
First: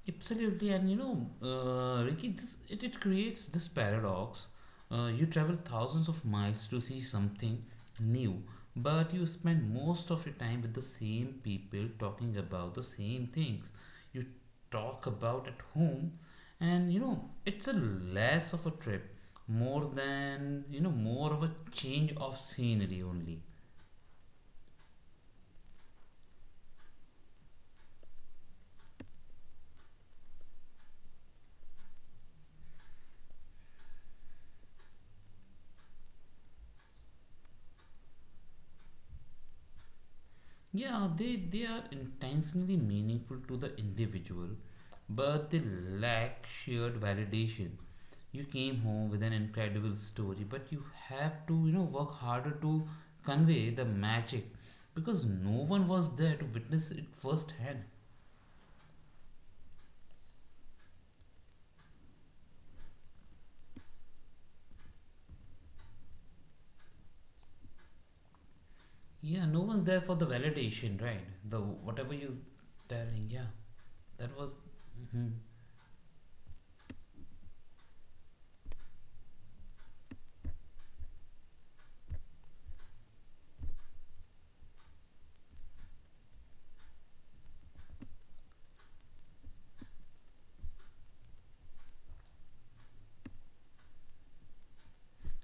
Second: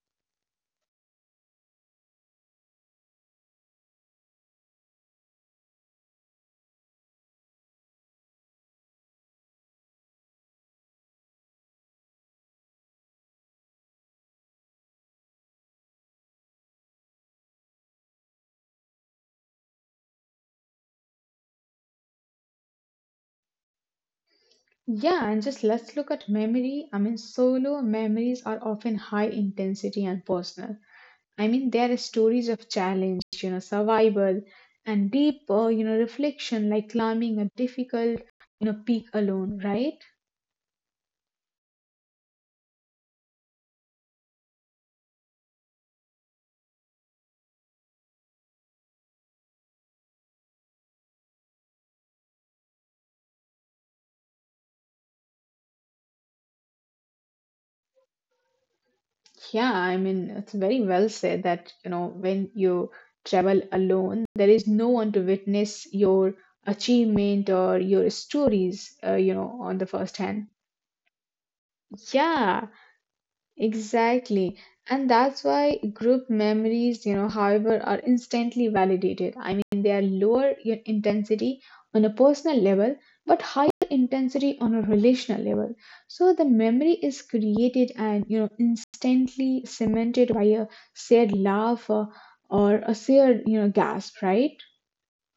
Speaker 1: absolutely, and you know, Ricky, it creates this paradox. You travel thousands of miles to see something new, but you spend most of your time with the same people talking about the same things you talk about at home, and you know, it's a less of a trip, more than you know, more of a change of scenery only.
Speaker 2: Yeah, and just let's look at memory. I mean, solo memories are often high intensity and personal. I mean, there are stories of challenge, you know, survival and deep, you know, reflection like climbing a difficult, you know, peak alone, right?
Speaker 1: Yeah, they are intentionally meaningful to the individual, but they lack shared validation. You came home with an incredible story, but you have to, you know, work harder to convey the magic because no one was there to witness it firsthand.
Speaker 2: Yeah, I mean, it's very well said that, you know, when you travel alone, there is no one to witness your achievement or your stories, you
Speaker 1: Yeah, no
Speaker 2: know, on
Speaker 1: one's
Speaker 2: the
Speaker 1: there for
Speaker 2: first
Speaker 1: the
Speaker 2: hand.
Speaker 1: validation, right? The whatever you
Speaker 2: Yeah,
Speaker 1: telling, yeah, that was.
Speaker 2: exactly. And
Speaker 1: Mhm.
Speaker 2: that's why group memories, you know, however, are instantly validated. I mean, they are lower intensity on a personal level, but higher intensity on a relational level. So the memory is created and, you know, instantly cemented by a shared laugh or a shared, you know, gasp, right?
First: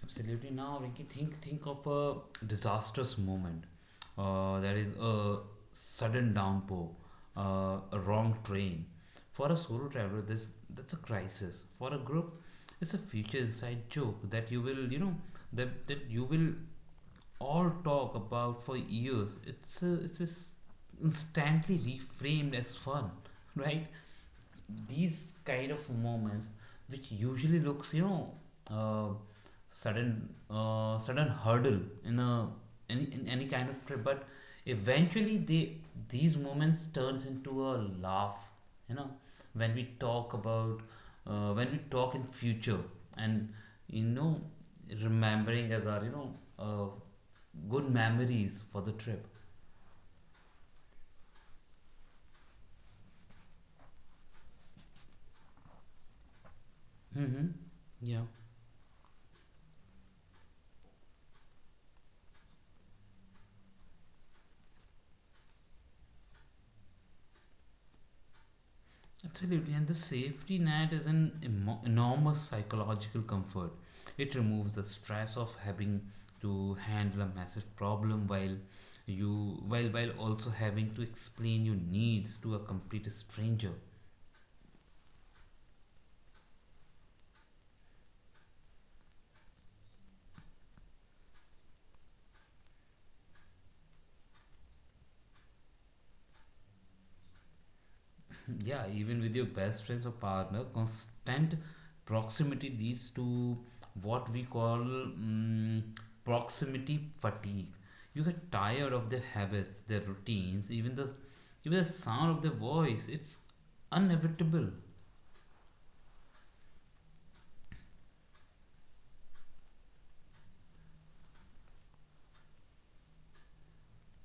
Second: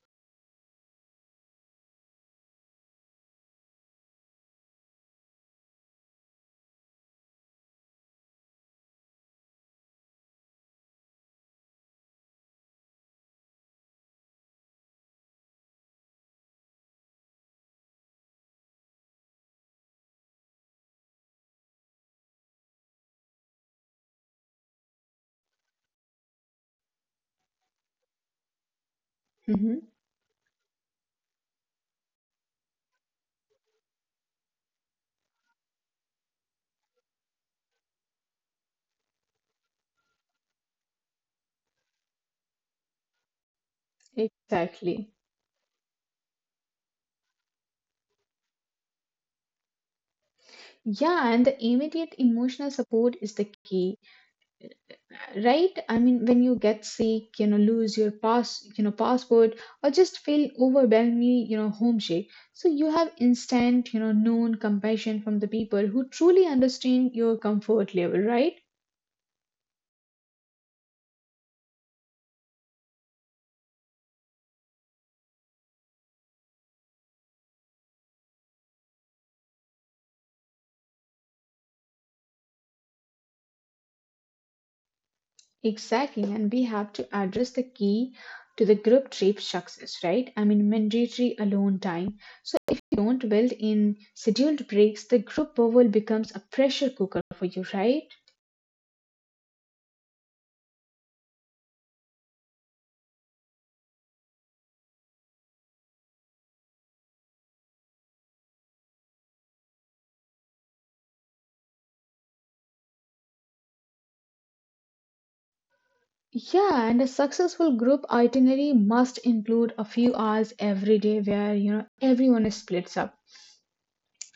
Speaker 1: Absolutely. Now, Ricky, think of a disastrous moment. That is a sudden downpour, a wrong train. For a solo traveler, this that's a crisis. For a group, it's a future inside joke that you will, you know, that you will all talk about for years. It's a, it's just instantly reframed as fun, right? These kind of moments which usually looks you know uh,
Speaker 2: hmm
Speaker 1: sudden hurdle in any kind of trip but eventually they these moments turns into a laugh you know when we talk about when we talk in future and you know
Speaker 2: Exactly.
Speaker 1: remembering as our you know uh, good memories for the trip.
Speaker 2: Yeah, and the immediate emotional support is the key. Right, I mean when you get sick, you know,
Speaker 1: Mm-hmm.
Speaker 2: lose your
Speaker 1: Yeah.
Speaker 2: passport or just feel overwhelmingly, you know, homesick, so you have instant, you know, known compassion from the people who truly understand your comfort level, right?
Speaker 1: Absolutely, and the safety net is an enormous psychological comfort. It removes the stress of having to handle a massive problem while you while also having to explain your needs to a complete stranger.
Speaker 2: Exactly, and we have to address the key to the group trip success, right? I mean, mandatory alone time. So if you don't build in scheduled breaks, the group will becomes a pressure cooker for you, right?
Speaker 1: Yeah, even with your best friends or partner, constant proximity leads to what we call proximity fatigue. You get tired of their habits, their routines, even the sound of their voice. It's inevitable.
Speaker 2: Yeah, and a successful group itinerary must include a few hours every day where, you know, everyone is splits up.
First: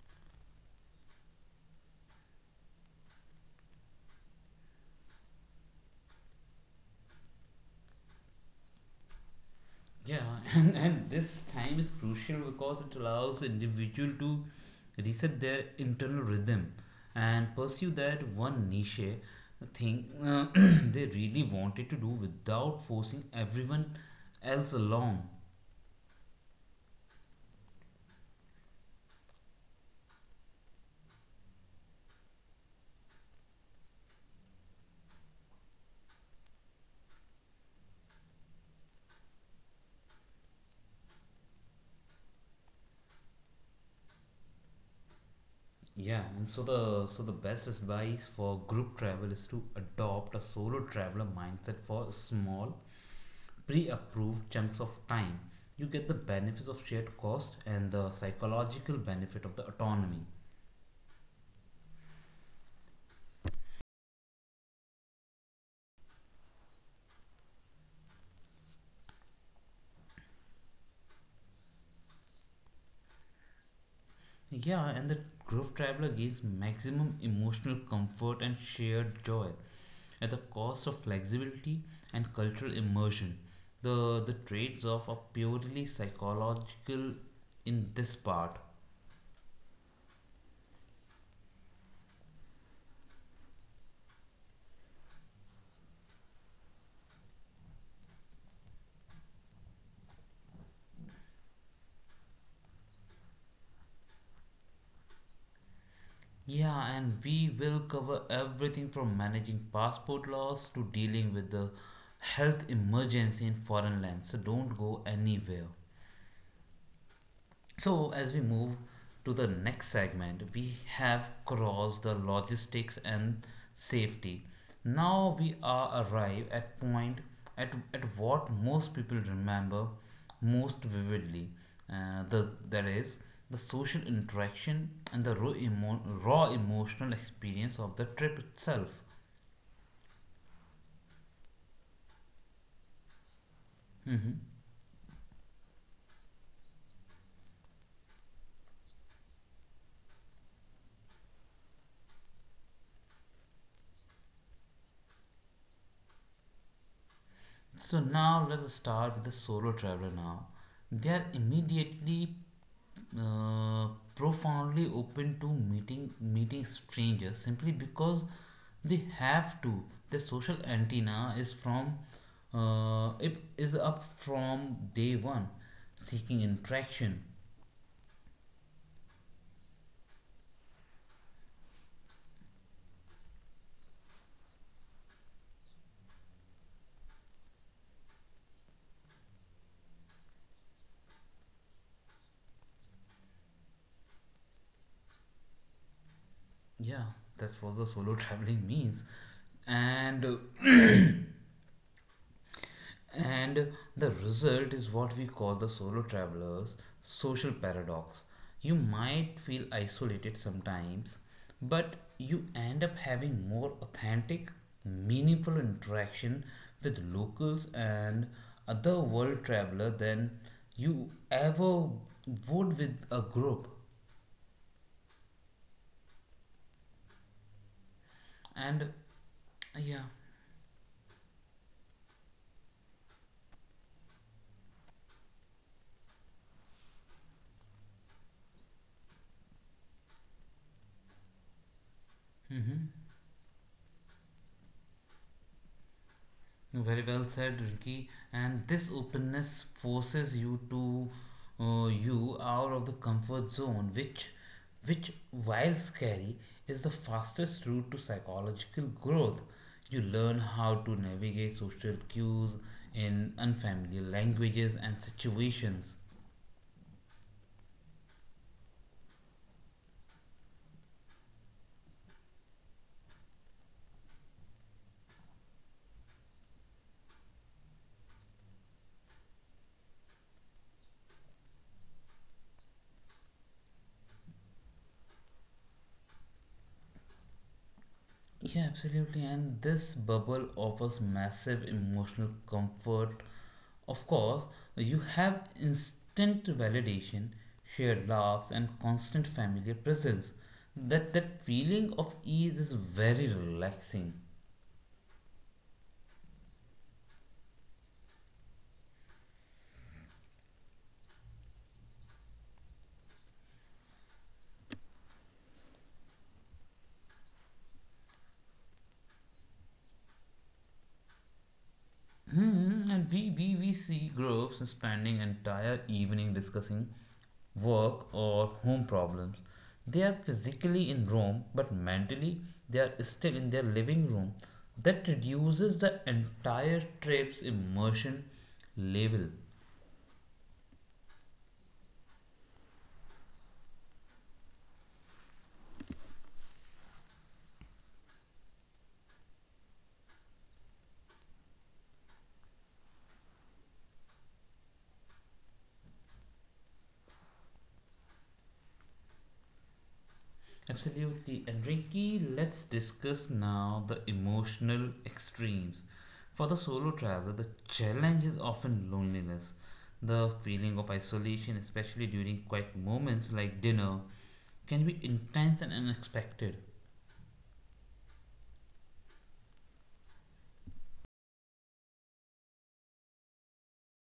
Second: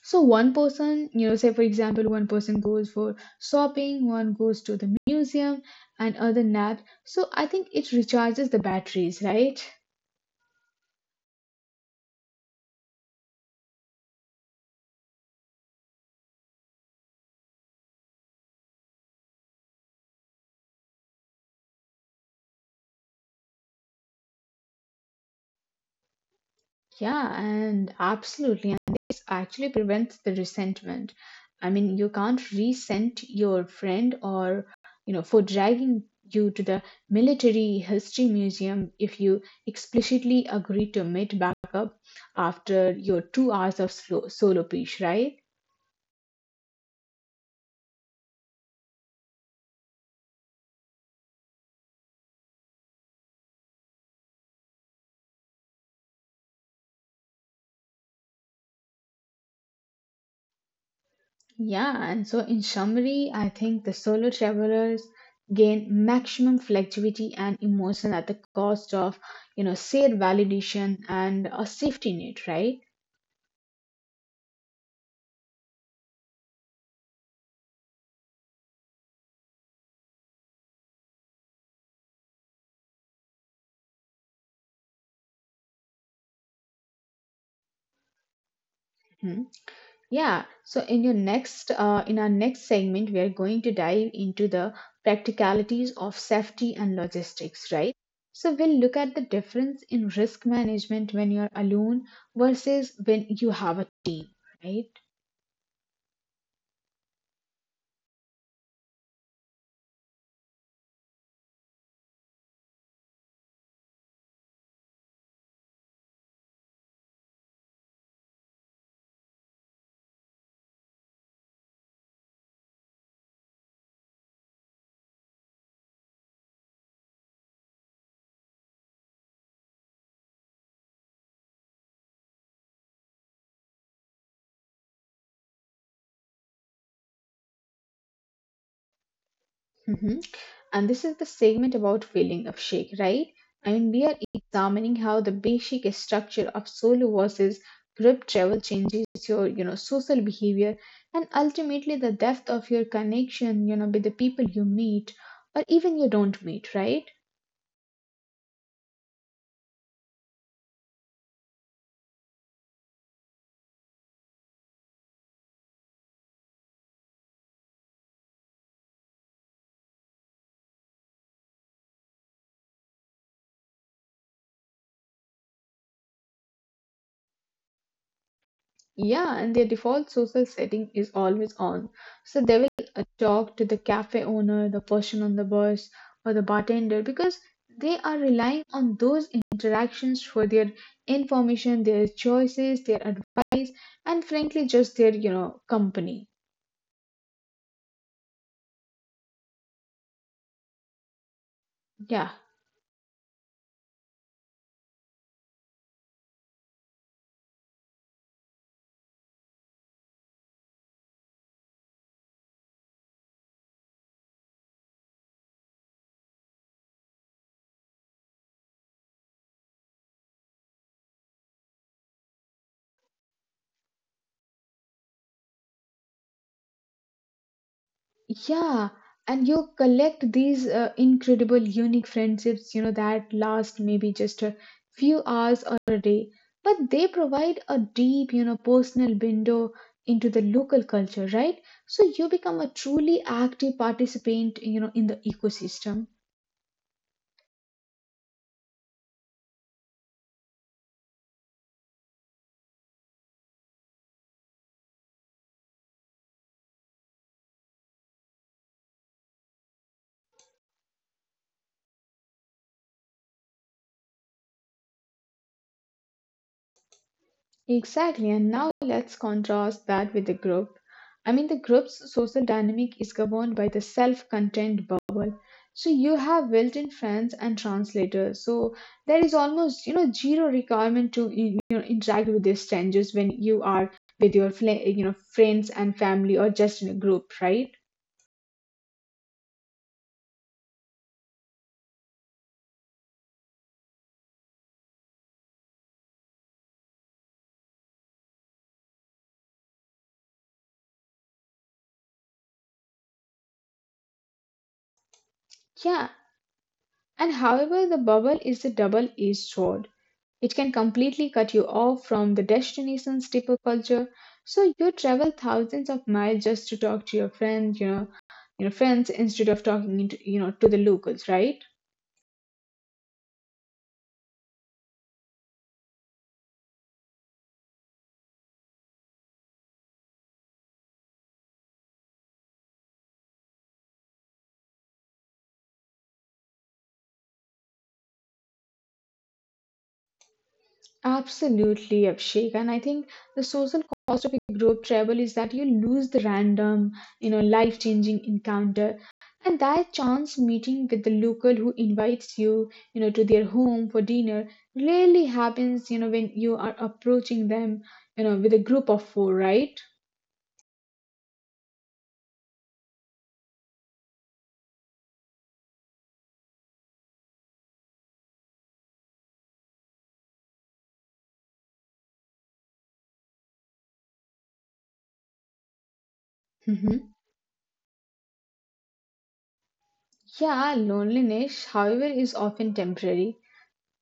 Speaker 2: So one person, you know, say for example, one person goes for shopping, one goes to the museum, and other nap. So I think it recharges the batteries, right?
Speaker 1: Yeah, and this time is crucial because it allows individual to reset their internal rhythm and pursue that one niche thing they really wanted to do without forcing everyone else along.
Speaker 2: Yeah, and absolutely. And this actually prevents the resentment. I mean, you can't resent your friend or, you know, for dragging you to the military history museum if you explicitly agree to meet back up after your 2 hours of solo piece, right?
Speaker 1: Yeah, and so the best advice for group travel is to adopt a solo traveler mindset for small pre-approved chunks of time. You get the benefits of shared cost and the psychological benefit of the autonomy.
Speaker 2: Yeah, and so in summary, I think the solo travelers gain maximum flexibility and emotion at the cost of, you know, shared validation and a safety net, right?
Speaker 1: Yeah, and the group traveler gains maximum emotional comfort and shared joy at the cost of flexibility and cultural immersion. The traits of are purely psychological in this part.
Speaker 2: Hmm. Yeah. So in your next, in our next segment, we are going to dive into the practicalities of safety and logistics, right? So we'll look at the difference in risk management when you're alone versus when you have a team, right?
Speaker 1: Yeah, and we will cover everything from managing passport laws to dealing with the health emergency in foreign lands. So don't go anywhere. So, as we move to the next segment, we have crossed the logistics and safety. Now we are arrive at point at what most people remember most vividly. That is the social interaction and the raw, raw emotional experience of the trip itself.
Speaker 2: Mhm. And this is the segment about feeling of shake, right? I mean, we are
Speaker 1: Mhm.
Speaker 2: examining how the basic structure of solo versus group travel changes your, you know, social behavior and ultimately the depth of your connection, you know, with the people you meet or even you don't meet, right?
Speaker 1: So now let's start with the solo traveler now. They are immediately uh, profoundly open to meeting strangers simply because they have to. Their social antenna is from it is up from day one, seeking interaction.
Speaker 2: Yeah, and their default social setting is always on. So they will talk to the cafe owner, the person on the bus, or the bartender because they are relying on those interactions for their information, their choices, their advice, and frankly, just their, you know, company.
Speaker 1: Yeah, that's what the solo traveling means. And
Speaker 2: Yeah.
Speaker 1: and the result is what we call the solo traveler's social paradox. You might feel isolated sometimes, but you end up having more authentic, meaningful interaction with locals and other world traveler than you ever would with a group. And
Speaker 2: Yeah, and you
Speaker 1: yeah.
Speaker 2: collect these incredible, unique friendships, you know, that last maybe just a few hours or a day, but they provide a deep, you know, personal window into the local culture, right? So you become a
Speaker 1: Hmm.
Speaker 2: truly active participant, you know, in the ecosystem.
Speaker 1: Very well said, Ricky. And this openness forces you to you out of the comfort zone, which while scary, is the fastest route to psychological growth. You learn how to navigate social cues in unfamiliar languages and situations.
Speaker 2: Exactly, and now let's contrast that with the group. I mean, the group's social dynamic is governed by the self contained bubble. So you have built in friends and translators. So there is almost, you know, zero requirement to, you know, interact with these strangers when you are with your, you know, friends and family or just in a group, right?
Speaker 1: Yeah, absolutely. And this bubble offers massive emotional comfort. Of course, you have instant validation, shared laughs, and constant familiar presence. That feeling of ease is very relaxing.
Speaker 2: Yeah. And however, the bubble is a double edged sword. It can completely cut you off from the destination's tipper culture. So you travel thousands of miles just to talk to your friends instead of talking into, you know, to the locals, right?
Speaker 1: Hmm, and we see groups spending entire evening discussing work or home problems. They are physically in Rome, but mentally they are still in their living room. That reduces the entire trip's immersion level.
Speaker 2: Absolutely, Abhishek. And I think the social cost of a group travel is that you lose the random, you know, life-changing encounter and that chance meeting with the local who invites you, you know, to their home for dinner rarely happens, you know, when you are approaching them, you know, with a group of four, right?
Speaker 1: Absolutely. And Rinky, let's discuss now the emotional extremes. For the solo traveler, the challenge is often loneliness. The feeling of isolation, especially during quiet moments like dinner, can be intense and unexpected.
Speaker 2: Mhm. Yeah, loneliness, however, is often temporary.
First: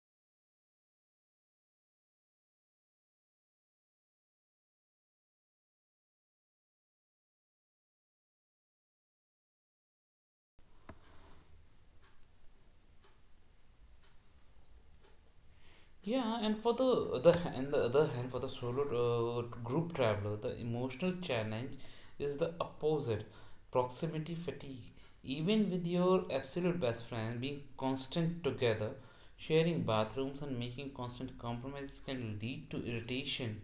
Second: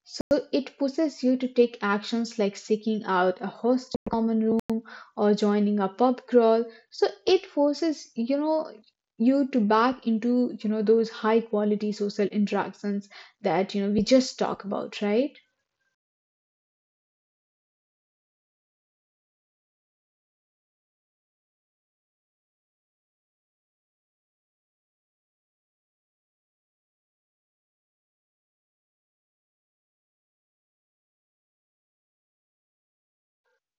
Speaker 2: So it pushes you to take actions like seeking out a hostel common room or joining a pub crawl. So it forces, you know, you to back into, you know, those high quality social interactions that, you know, we just talk about, right?
Speaker 1: Yeah, and for the other and the other hand, for the solo group traveler, the emotional challenge is the opposite, proximity fatigue. Even with your absolute best friend, being constant together, sharing bathrooms and making constant compromises can lead to irritation.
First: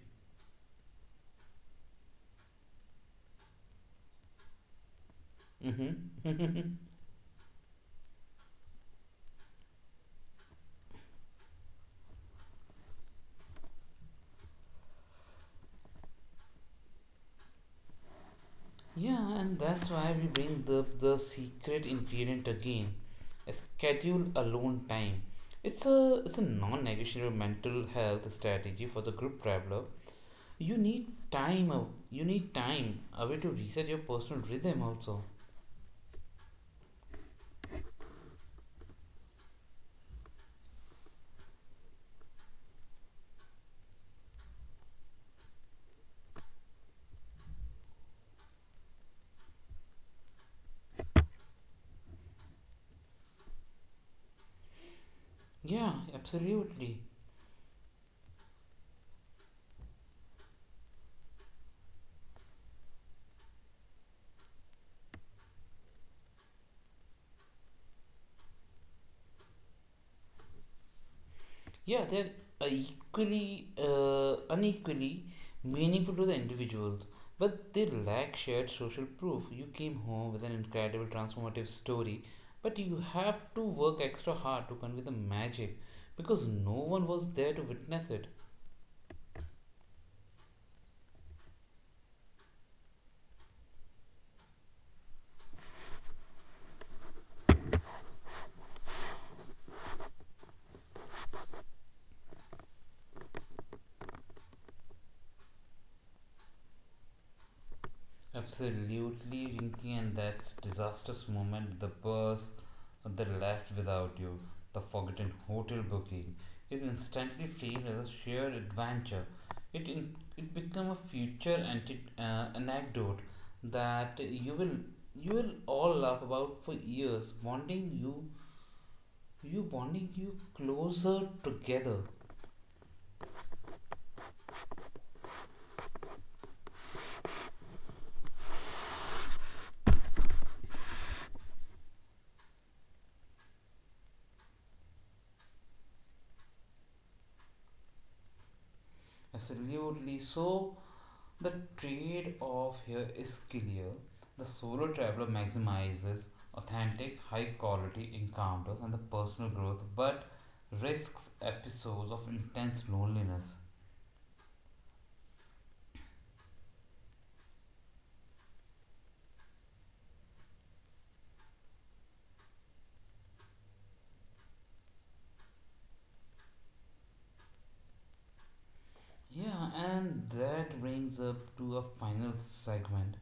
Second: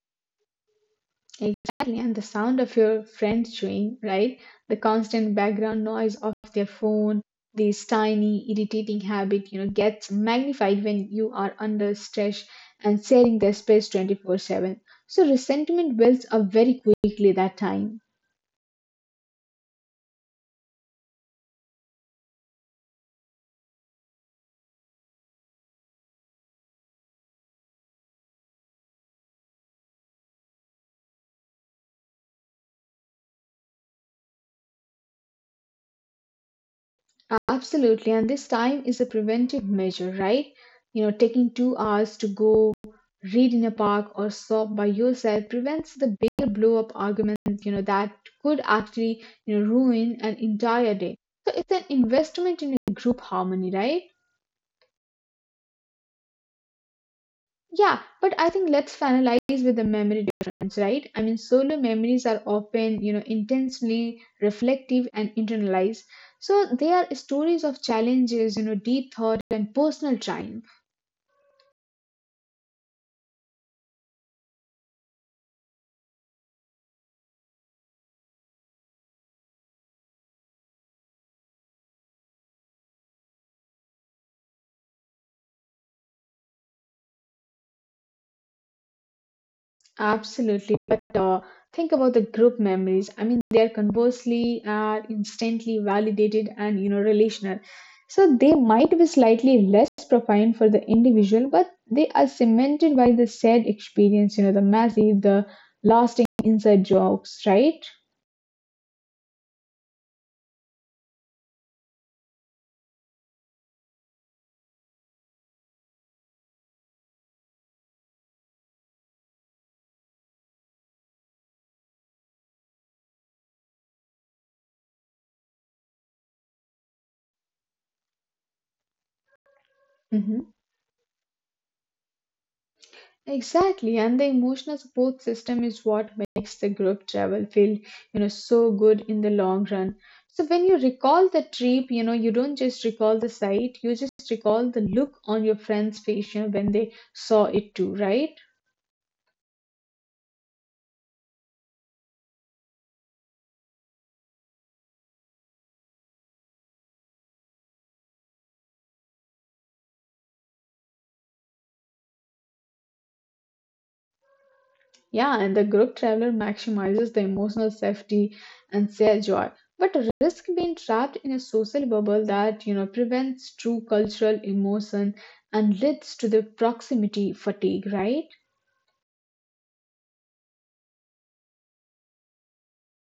Speaker 2: Exactly, and the sound of your friends chewing, right? The constant background noise of their
Speaker 1: Mm-hmm.
Speaker 2: phone, this tiny, irritating habit, you know, gets magnified when you are under stress and sharing their space 24/7. So resentment builds up very quickly that time.
Speaker 1: Yeah, and that's why we bring the secret ingredient again. Schedule alone time. It's a non-negotiable mental health strategy for the group traveler. You need time. You need time away to reset your personal rhythm also.
Speaker 2: Absolutely. And this time is a preventive measure, right? You know, taking 2 hours to go read in a park or shop by yourself prevents the bigger blow up argument, you know, that could actually, you know, ruin an entire day. So it's an investment in a group harmony, right?
Speaker 1: Yeah, absolutely.
Speaker 2: Yeah, but I think let's finalize with the memory difference, right? I mean, solo memories are often, intensely reflective and internalized. So they are stories of challenges, deep thought and personal triumph.
Speaker 1: Yeah, they're equally unequally meaningful to the individuals, but they lack shared social proof. You came home with an incredible transformative story, but you have to work extra hard to convey the magic because no one was there to witness it.
Speaker 2: Absolutely. But think about the group memories. I mean, they are conversely instantly validated and relational. So they might be slightly less profound for the individual, but they are cemented by the said experience, the messy, the lasting inside jokes, right?
Speaker 1: Absolutely, Rinky, and that's disastrous moment. The bus that left without you, the forgotten hotel booking, is instantly framed as a sheer adventure. It become a future anecdote that you will all laugh about for years, bonding you
Speaker 2: Hmm.
Speaker 1: closer together.
Speaker 2: Exactly, and the emotional support system is what makes the group travel feel, so good in the long run. So when you recall the trip, you don't just recall the sight, you just recall the look on your friend's face, when they saw it too, right?
Speaker 1: Absolutely. So the trade off here is clear. The solo traveler maximizes authentic, high quality encounters and the personal growth, but risks episodes of intense loneliness.
Speaker 2: Yeah, and the group traveler maximizes the emotional safety and shared joy. But risk being trapped in a social bubble that, prevents true cultural emotion and leads to the proximity fatigue, right?
Speaker 1: Yeah, and that brings up to a final segment.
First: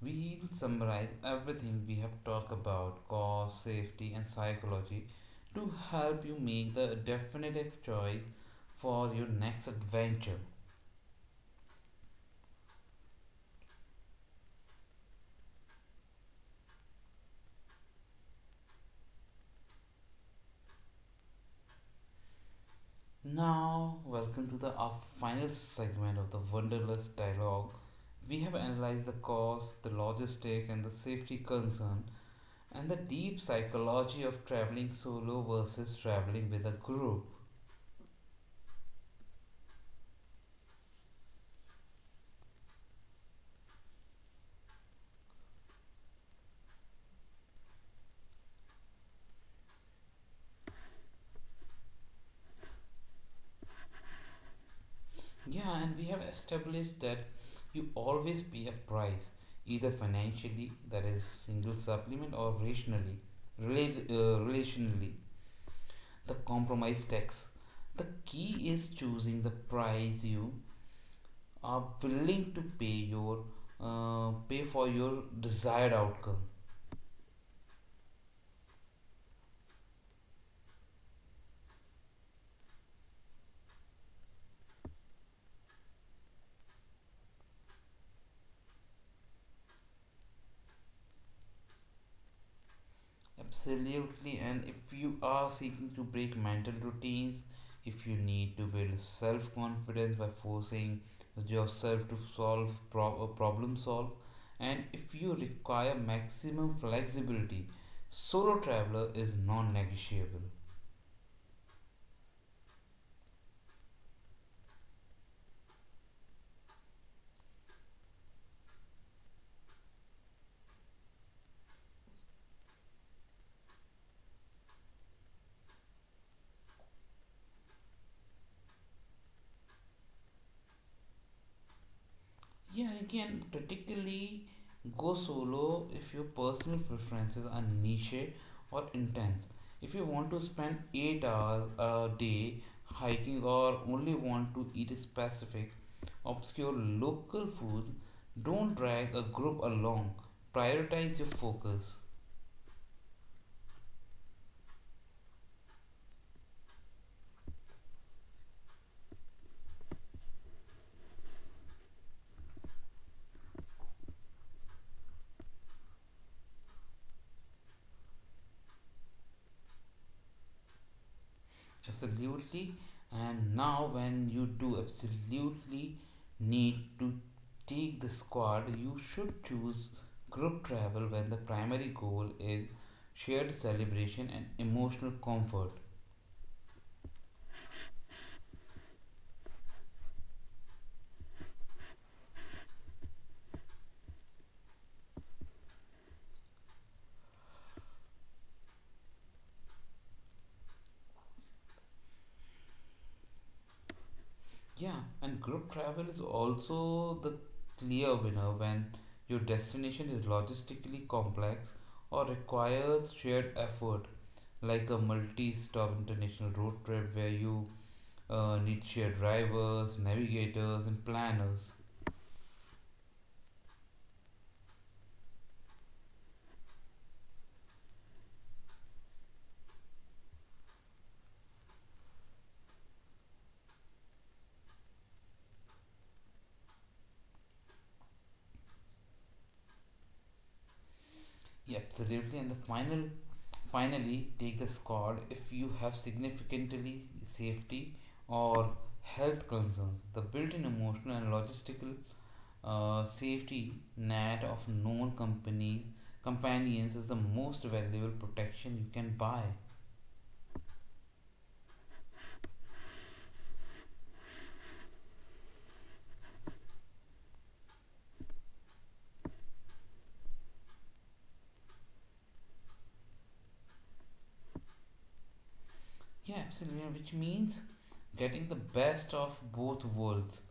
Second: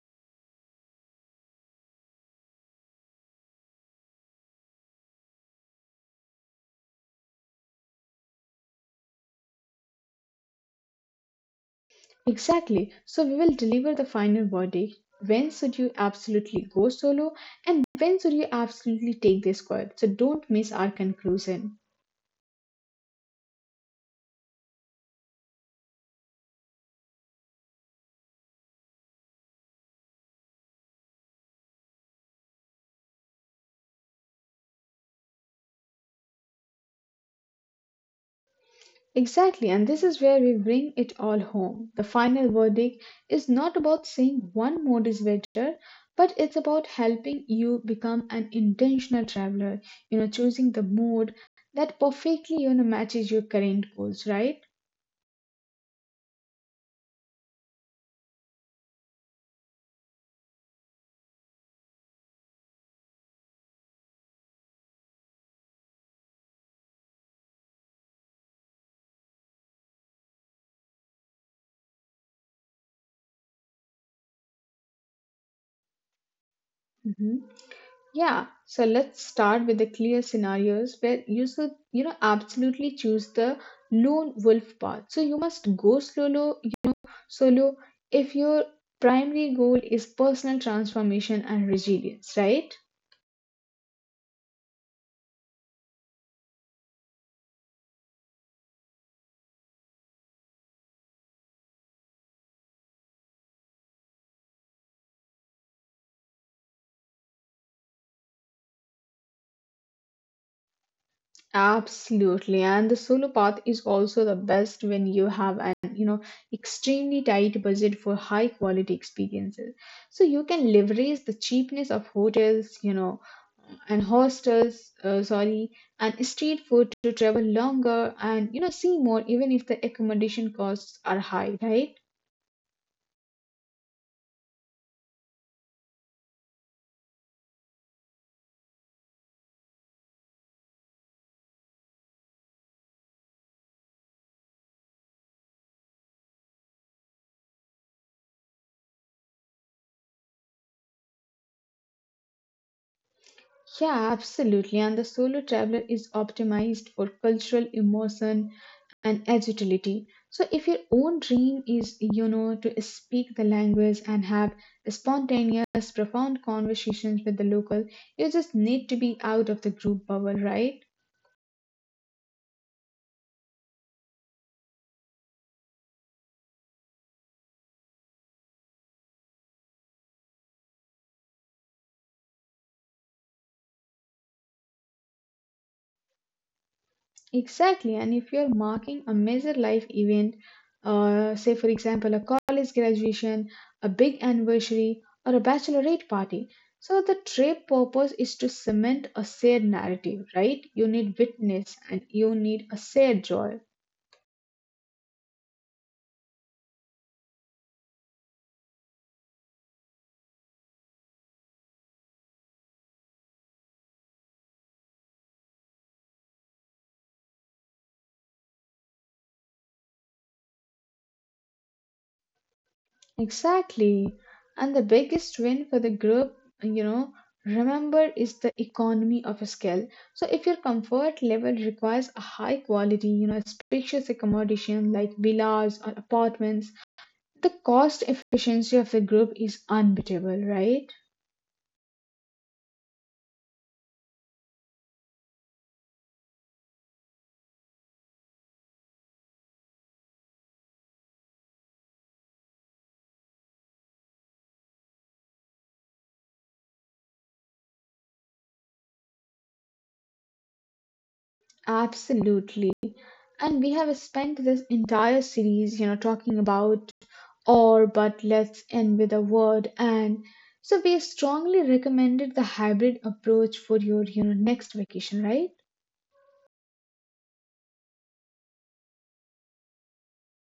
Speaker 1: We'll summarize everything we have talked about cost, safety, and psychology to help you make the definitive choice for your next adventure.
Speaker 2: Exactly. So we will deliver the final verdict. When should you absolutely go solo and when should you absolutely take the squad? So don't miss our conclusion.
Speaker 1: Now, welcome to the our final segment of the Wonderless Dialogue. We have analyzed the cost, the logistic, and the safety concern, and the deep psychology of traveling solo versus traveling with a group.
Speaker 2: Exactly. And this is where we bring it all home. The final verdict is not about saying one mode is better, but it's about helping you become an intentional traveler, choosing the mode that perfectly, matches your current goals, right?
Speaker 1: Yeah, and we have established that you always pay a price, either financially, that is, single supplement, or rationally, relationally, the compromise tax. The key is choosing the price you are willing to pay your pay for your desired outcome.
Speaker 2: Mhm. Yeah, so let's start with the clear scenarios where you should, absolutely choose the lone wolf path. So you must go solo, solo if your primary goal is personal transformation and resilience, right?
Speaker 1: Absolutely, and if you are seeking to break mental routines, if you need to build self confidence by forcing yourself to solve problem solve, and if you require maximum flexibility, solo traveler is non negotiable.
Speaker 2: Absolutely, and the solo path is also the best when you have an extremely tight budget for high quality experiences. So you can leverage the cheapness of hotels, and and street food to travel longer and see more, even if the accommodation costs are high, right?
Speaker 1: Yeah, you can practically go solo if your personal preferences are niche or intense. If you want to spend 8 hours a day hiking or only want to eat specific, obscure local foods, don't drag a group along. Prioritize your focus.
Speaker 2: Yeah, absolutely, and the solo traveler is optimized for cultural immersion and agility. So if your own dream is, to speak the language and have spontaneous, profound conversations with the local, you just need to be out of the group bubble, right?
Speaker 1: Absolutely. And now, when you do absolutely need to take the squad, you should choose group travel when the primary goal is shared celebration and emotional comfort.
Speaker 2: Exactly. And if you're marking a major life event, say for example a college graduation, a big anniversary, or a bachelorette party, so the trip purpose is to cement a shared narrative, right? You need witness and you need a shared joy.
Speaker 1: Yeah, and group travel is also the clear winner when your destination is logistically complex or requires shared effort, like a multi stop international road trip where you need shared drivers, navigators, and planners.
Speaker 2: Exactly. And the biggest win for the group, you know, remember is the economy of a skill. So if your comfort level requires a high quality, spacious accommodation like villas or apartments, the cost efficiency of the group is unbeatable, right?
Speaker 1: Yeah, absolutely. And finally, take the squad if you have significantly safety or health concerns. The built-in emotional and logistical safety net of known companies companions is the most valuable protection you can buy.
Speaker 2: Absolutely. And we have spent this entire series, talking about or, but let's end with a word. And so we strongly recommended the hybrid approach for your, next vacation, right?
Speaker 1: Yeah, absolutely. Which means getting the best of both worlds:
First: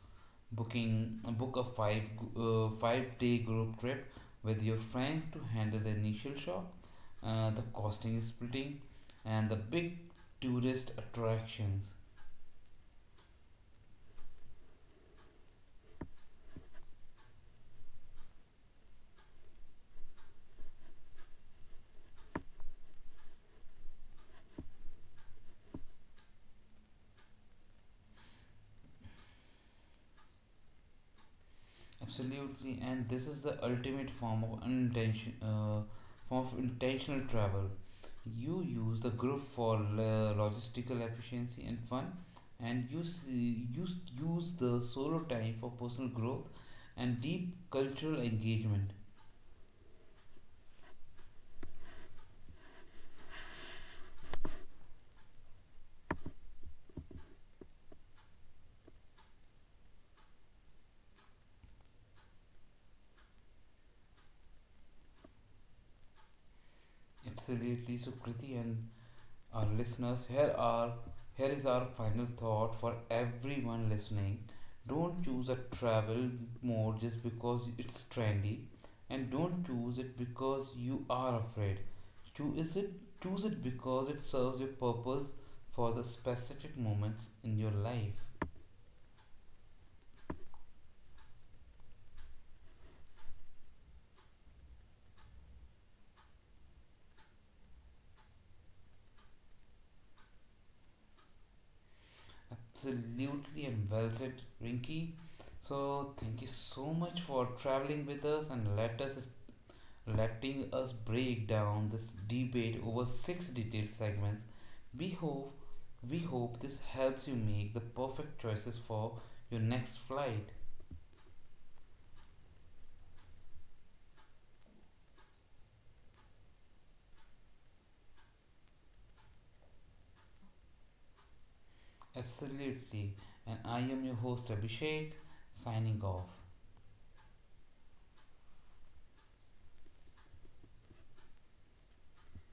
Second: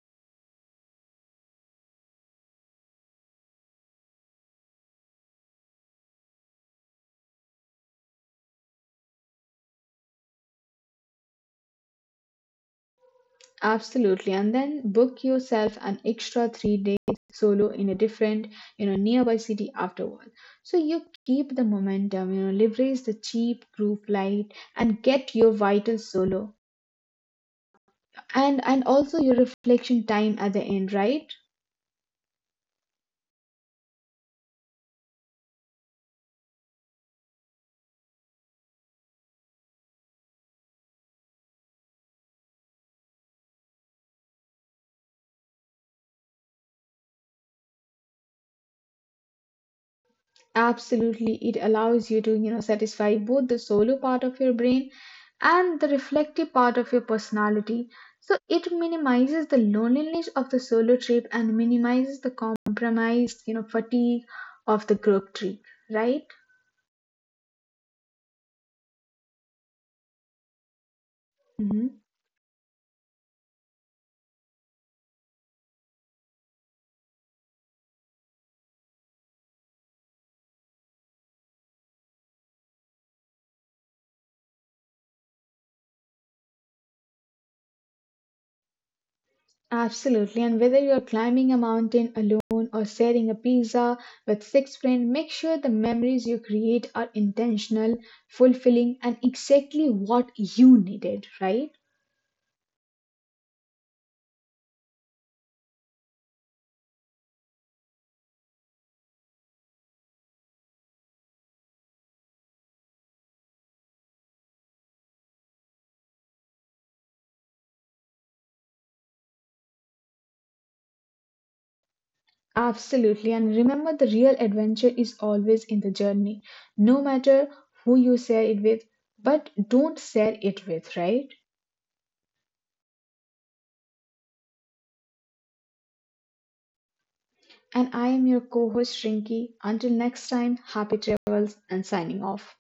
Speaker 1: book a 5-day group trip with your friends to handle the initial shock, the costing splitting and the big tourist attractions.
Speaker 2: Absolutely. And then book yourself an extra 3 days solo in a different, nearby city afterward. So you keep the momentum, leverage the cheap group light and get your vital solo. And also your reflection time at the end, right?
Speaker 1: Absolutely, and this is the ultimate form of intentional travel. You use the group for logistical efficiency and fun, and you use the solo time for personal growth and deep cultural engagement.
Speaker 2: Absolutely, it allows you to, satisfy both the solo part of your brain and the reflective part of your personality. So it minimizes the loneliness of the solo trip and minimizes the compromise, fatigue of the group trip, right?
Speaker 1: Absolutely, Sukriti and our listeners. Here is our
Speaker 2: Hmm.
Speaker 1: final thought for everyone listening. Don't choose a travel mode just because it's trendy, and don't choose it because you are afraid. Choose it Choose it because it serves your purpose for the specific moments in your life.
Speaker 2: Absolutely. And whether you're climbing a mountain alone or sharing a pizza with 6 friends, make sure the memories you create are intentional, fulfilling, and exactly what you needed, right?
Speaker 1: Absolutely, and well said, Rinky. So thank you so much for traveling with us, and let us letting us break down this debate over six detailed segments. We hope we hope this helps you make the perfect choices for your next flight.
Speaker 2: Absolutely. And remember, the real adventure is always in the journey, no matter who you share it with, but don't share it with, right?
Speaker 1: Absolutely. And I am your host Abhishek signing off.
Speaker 2: And I am your co host, Shrinky. Until next time, happy travels and signing off.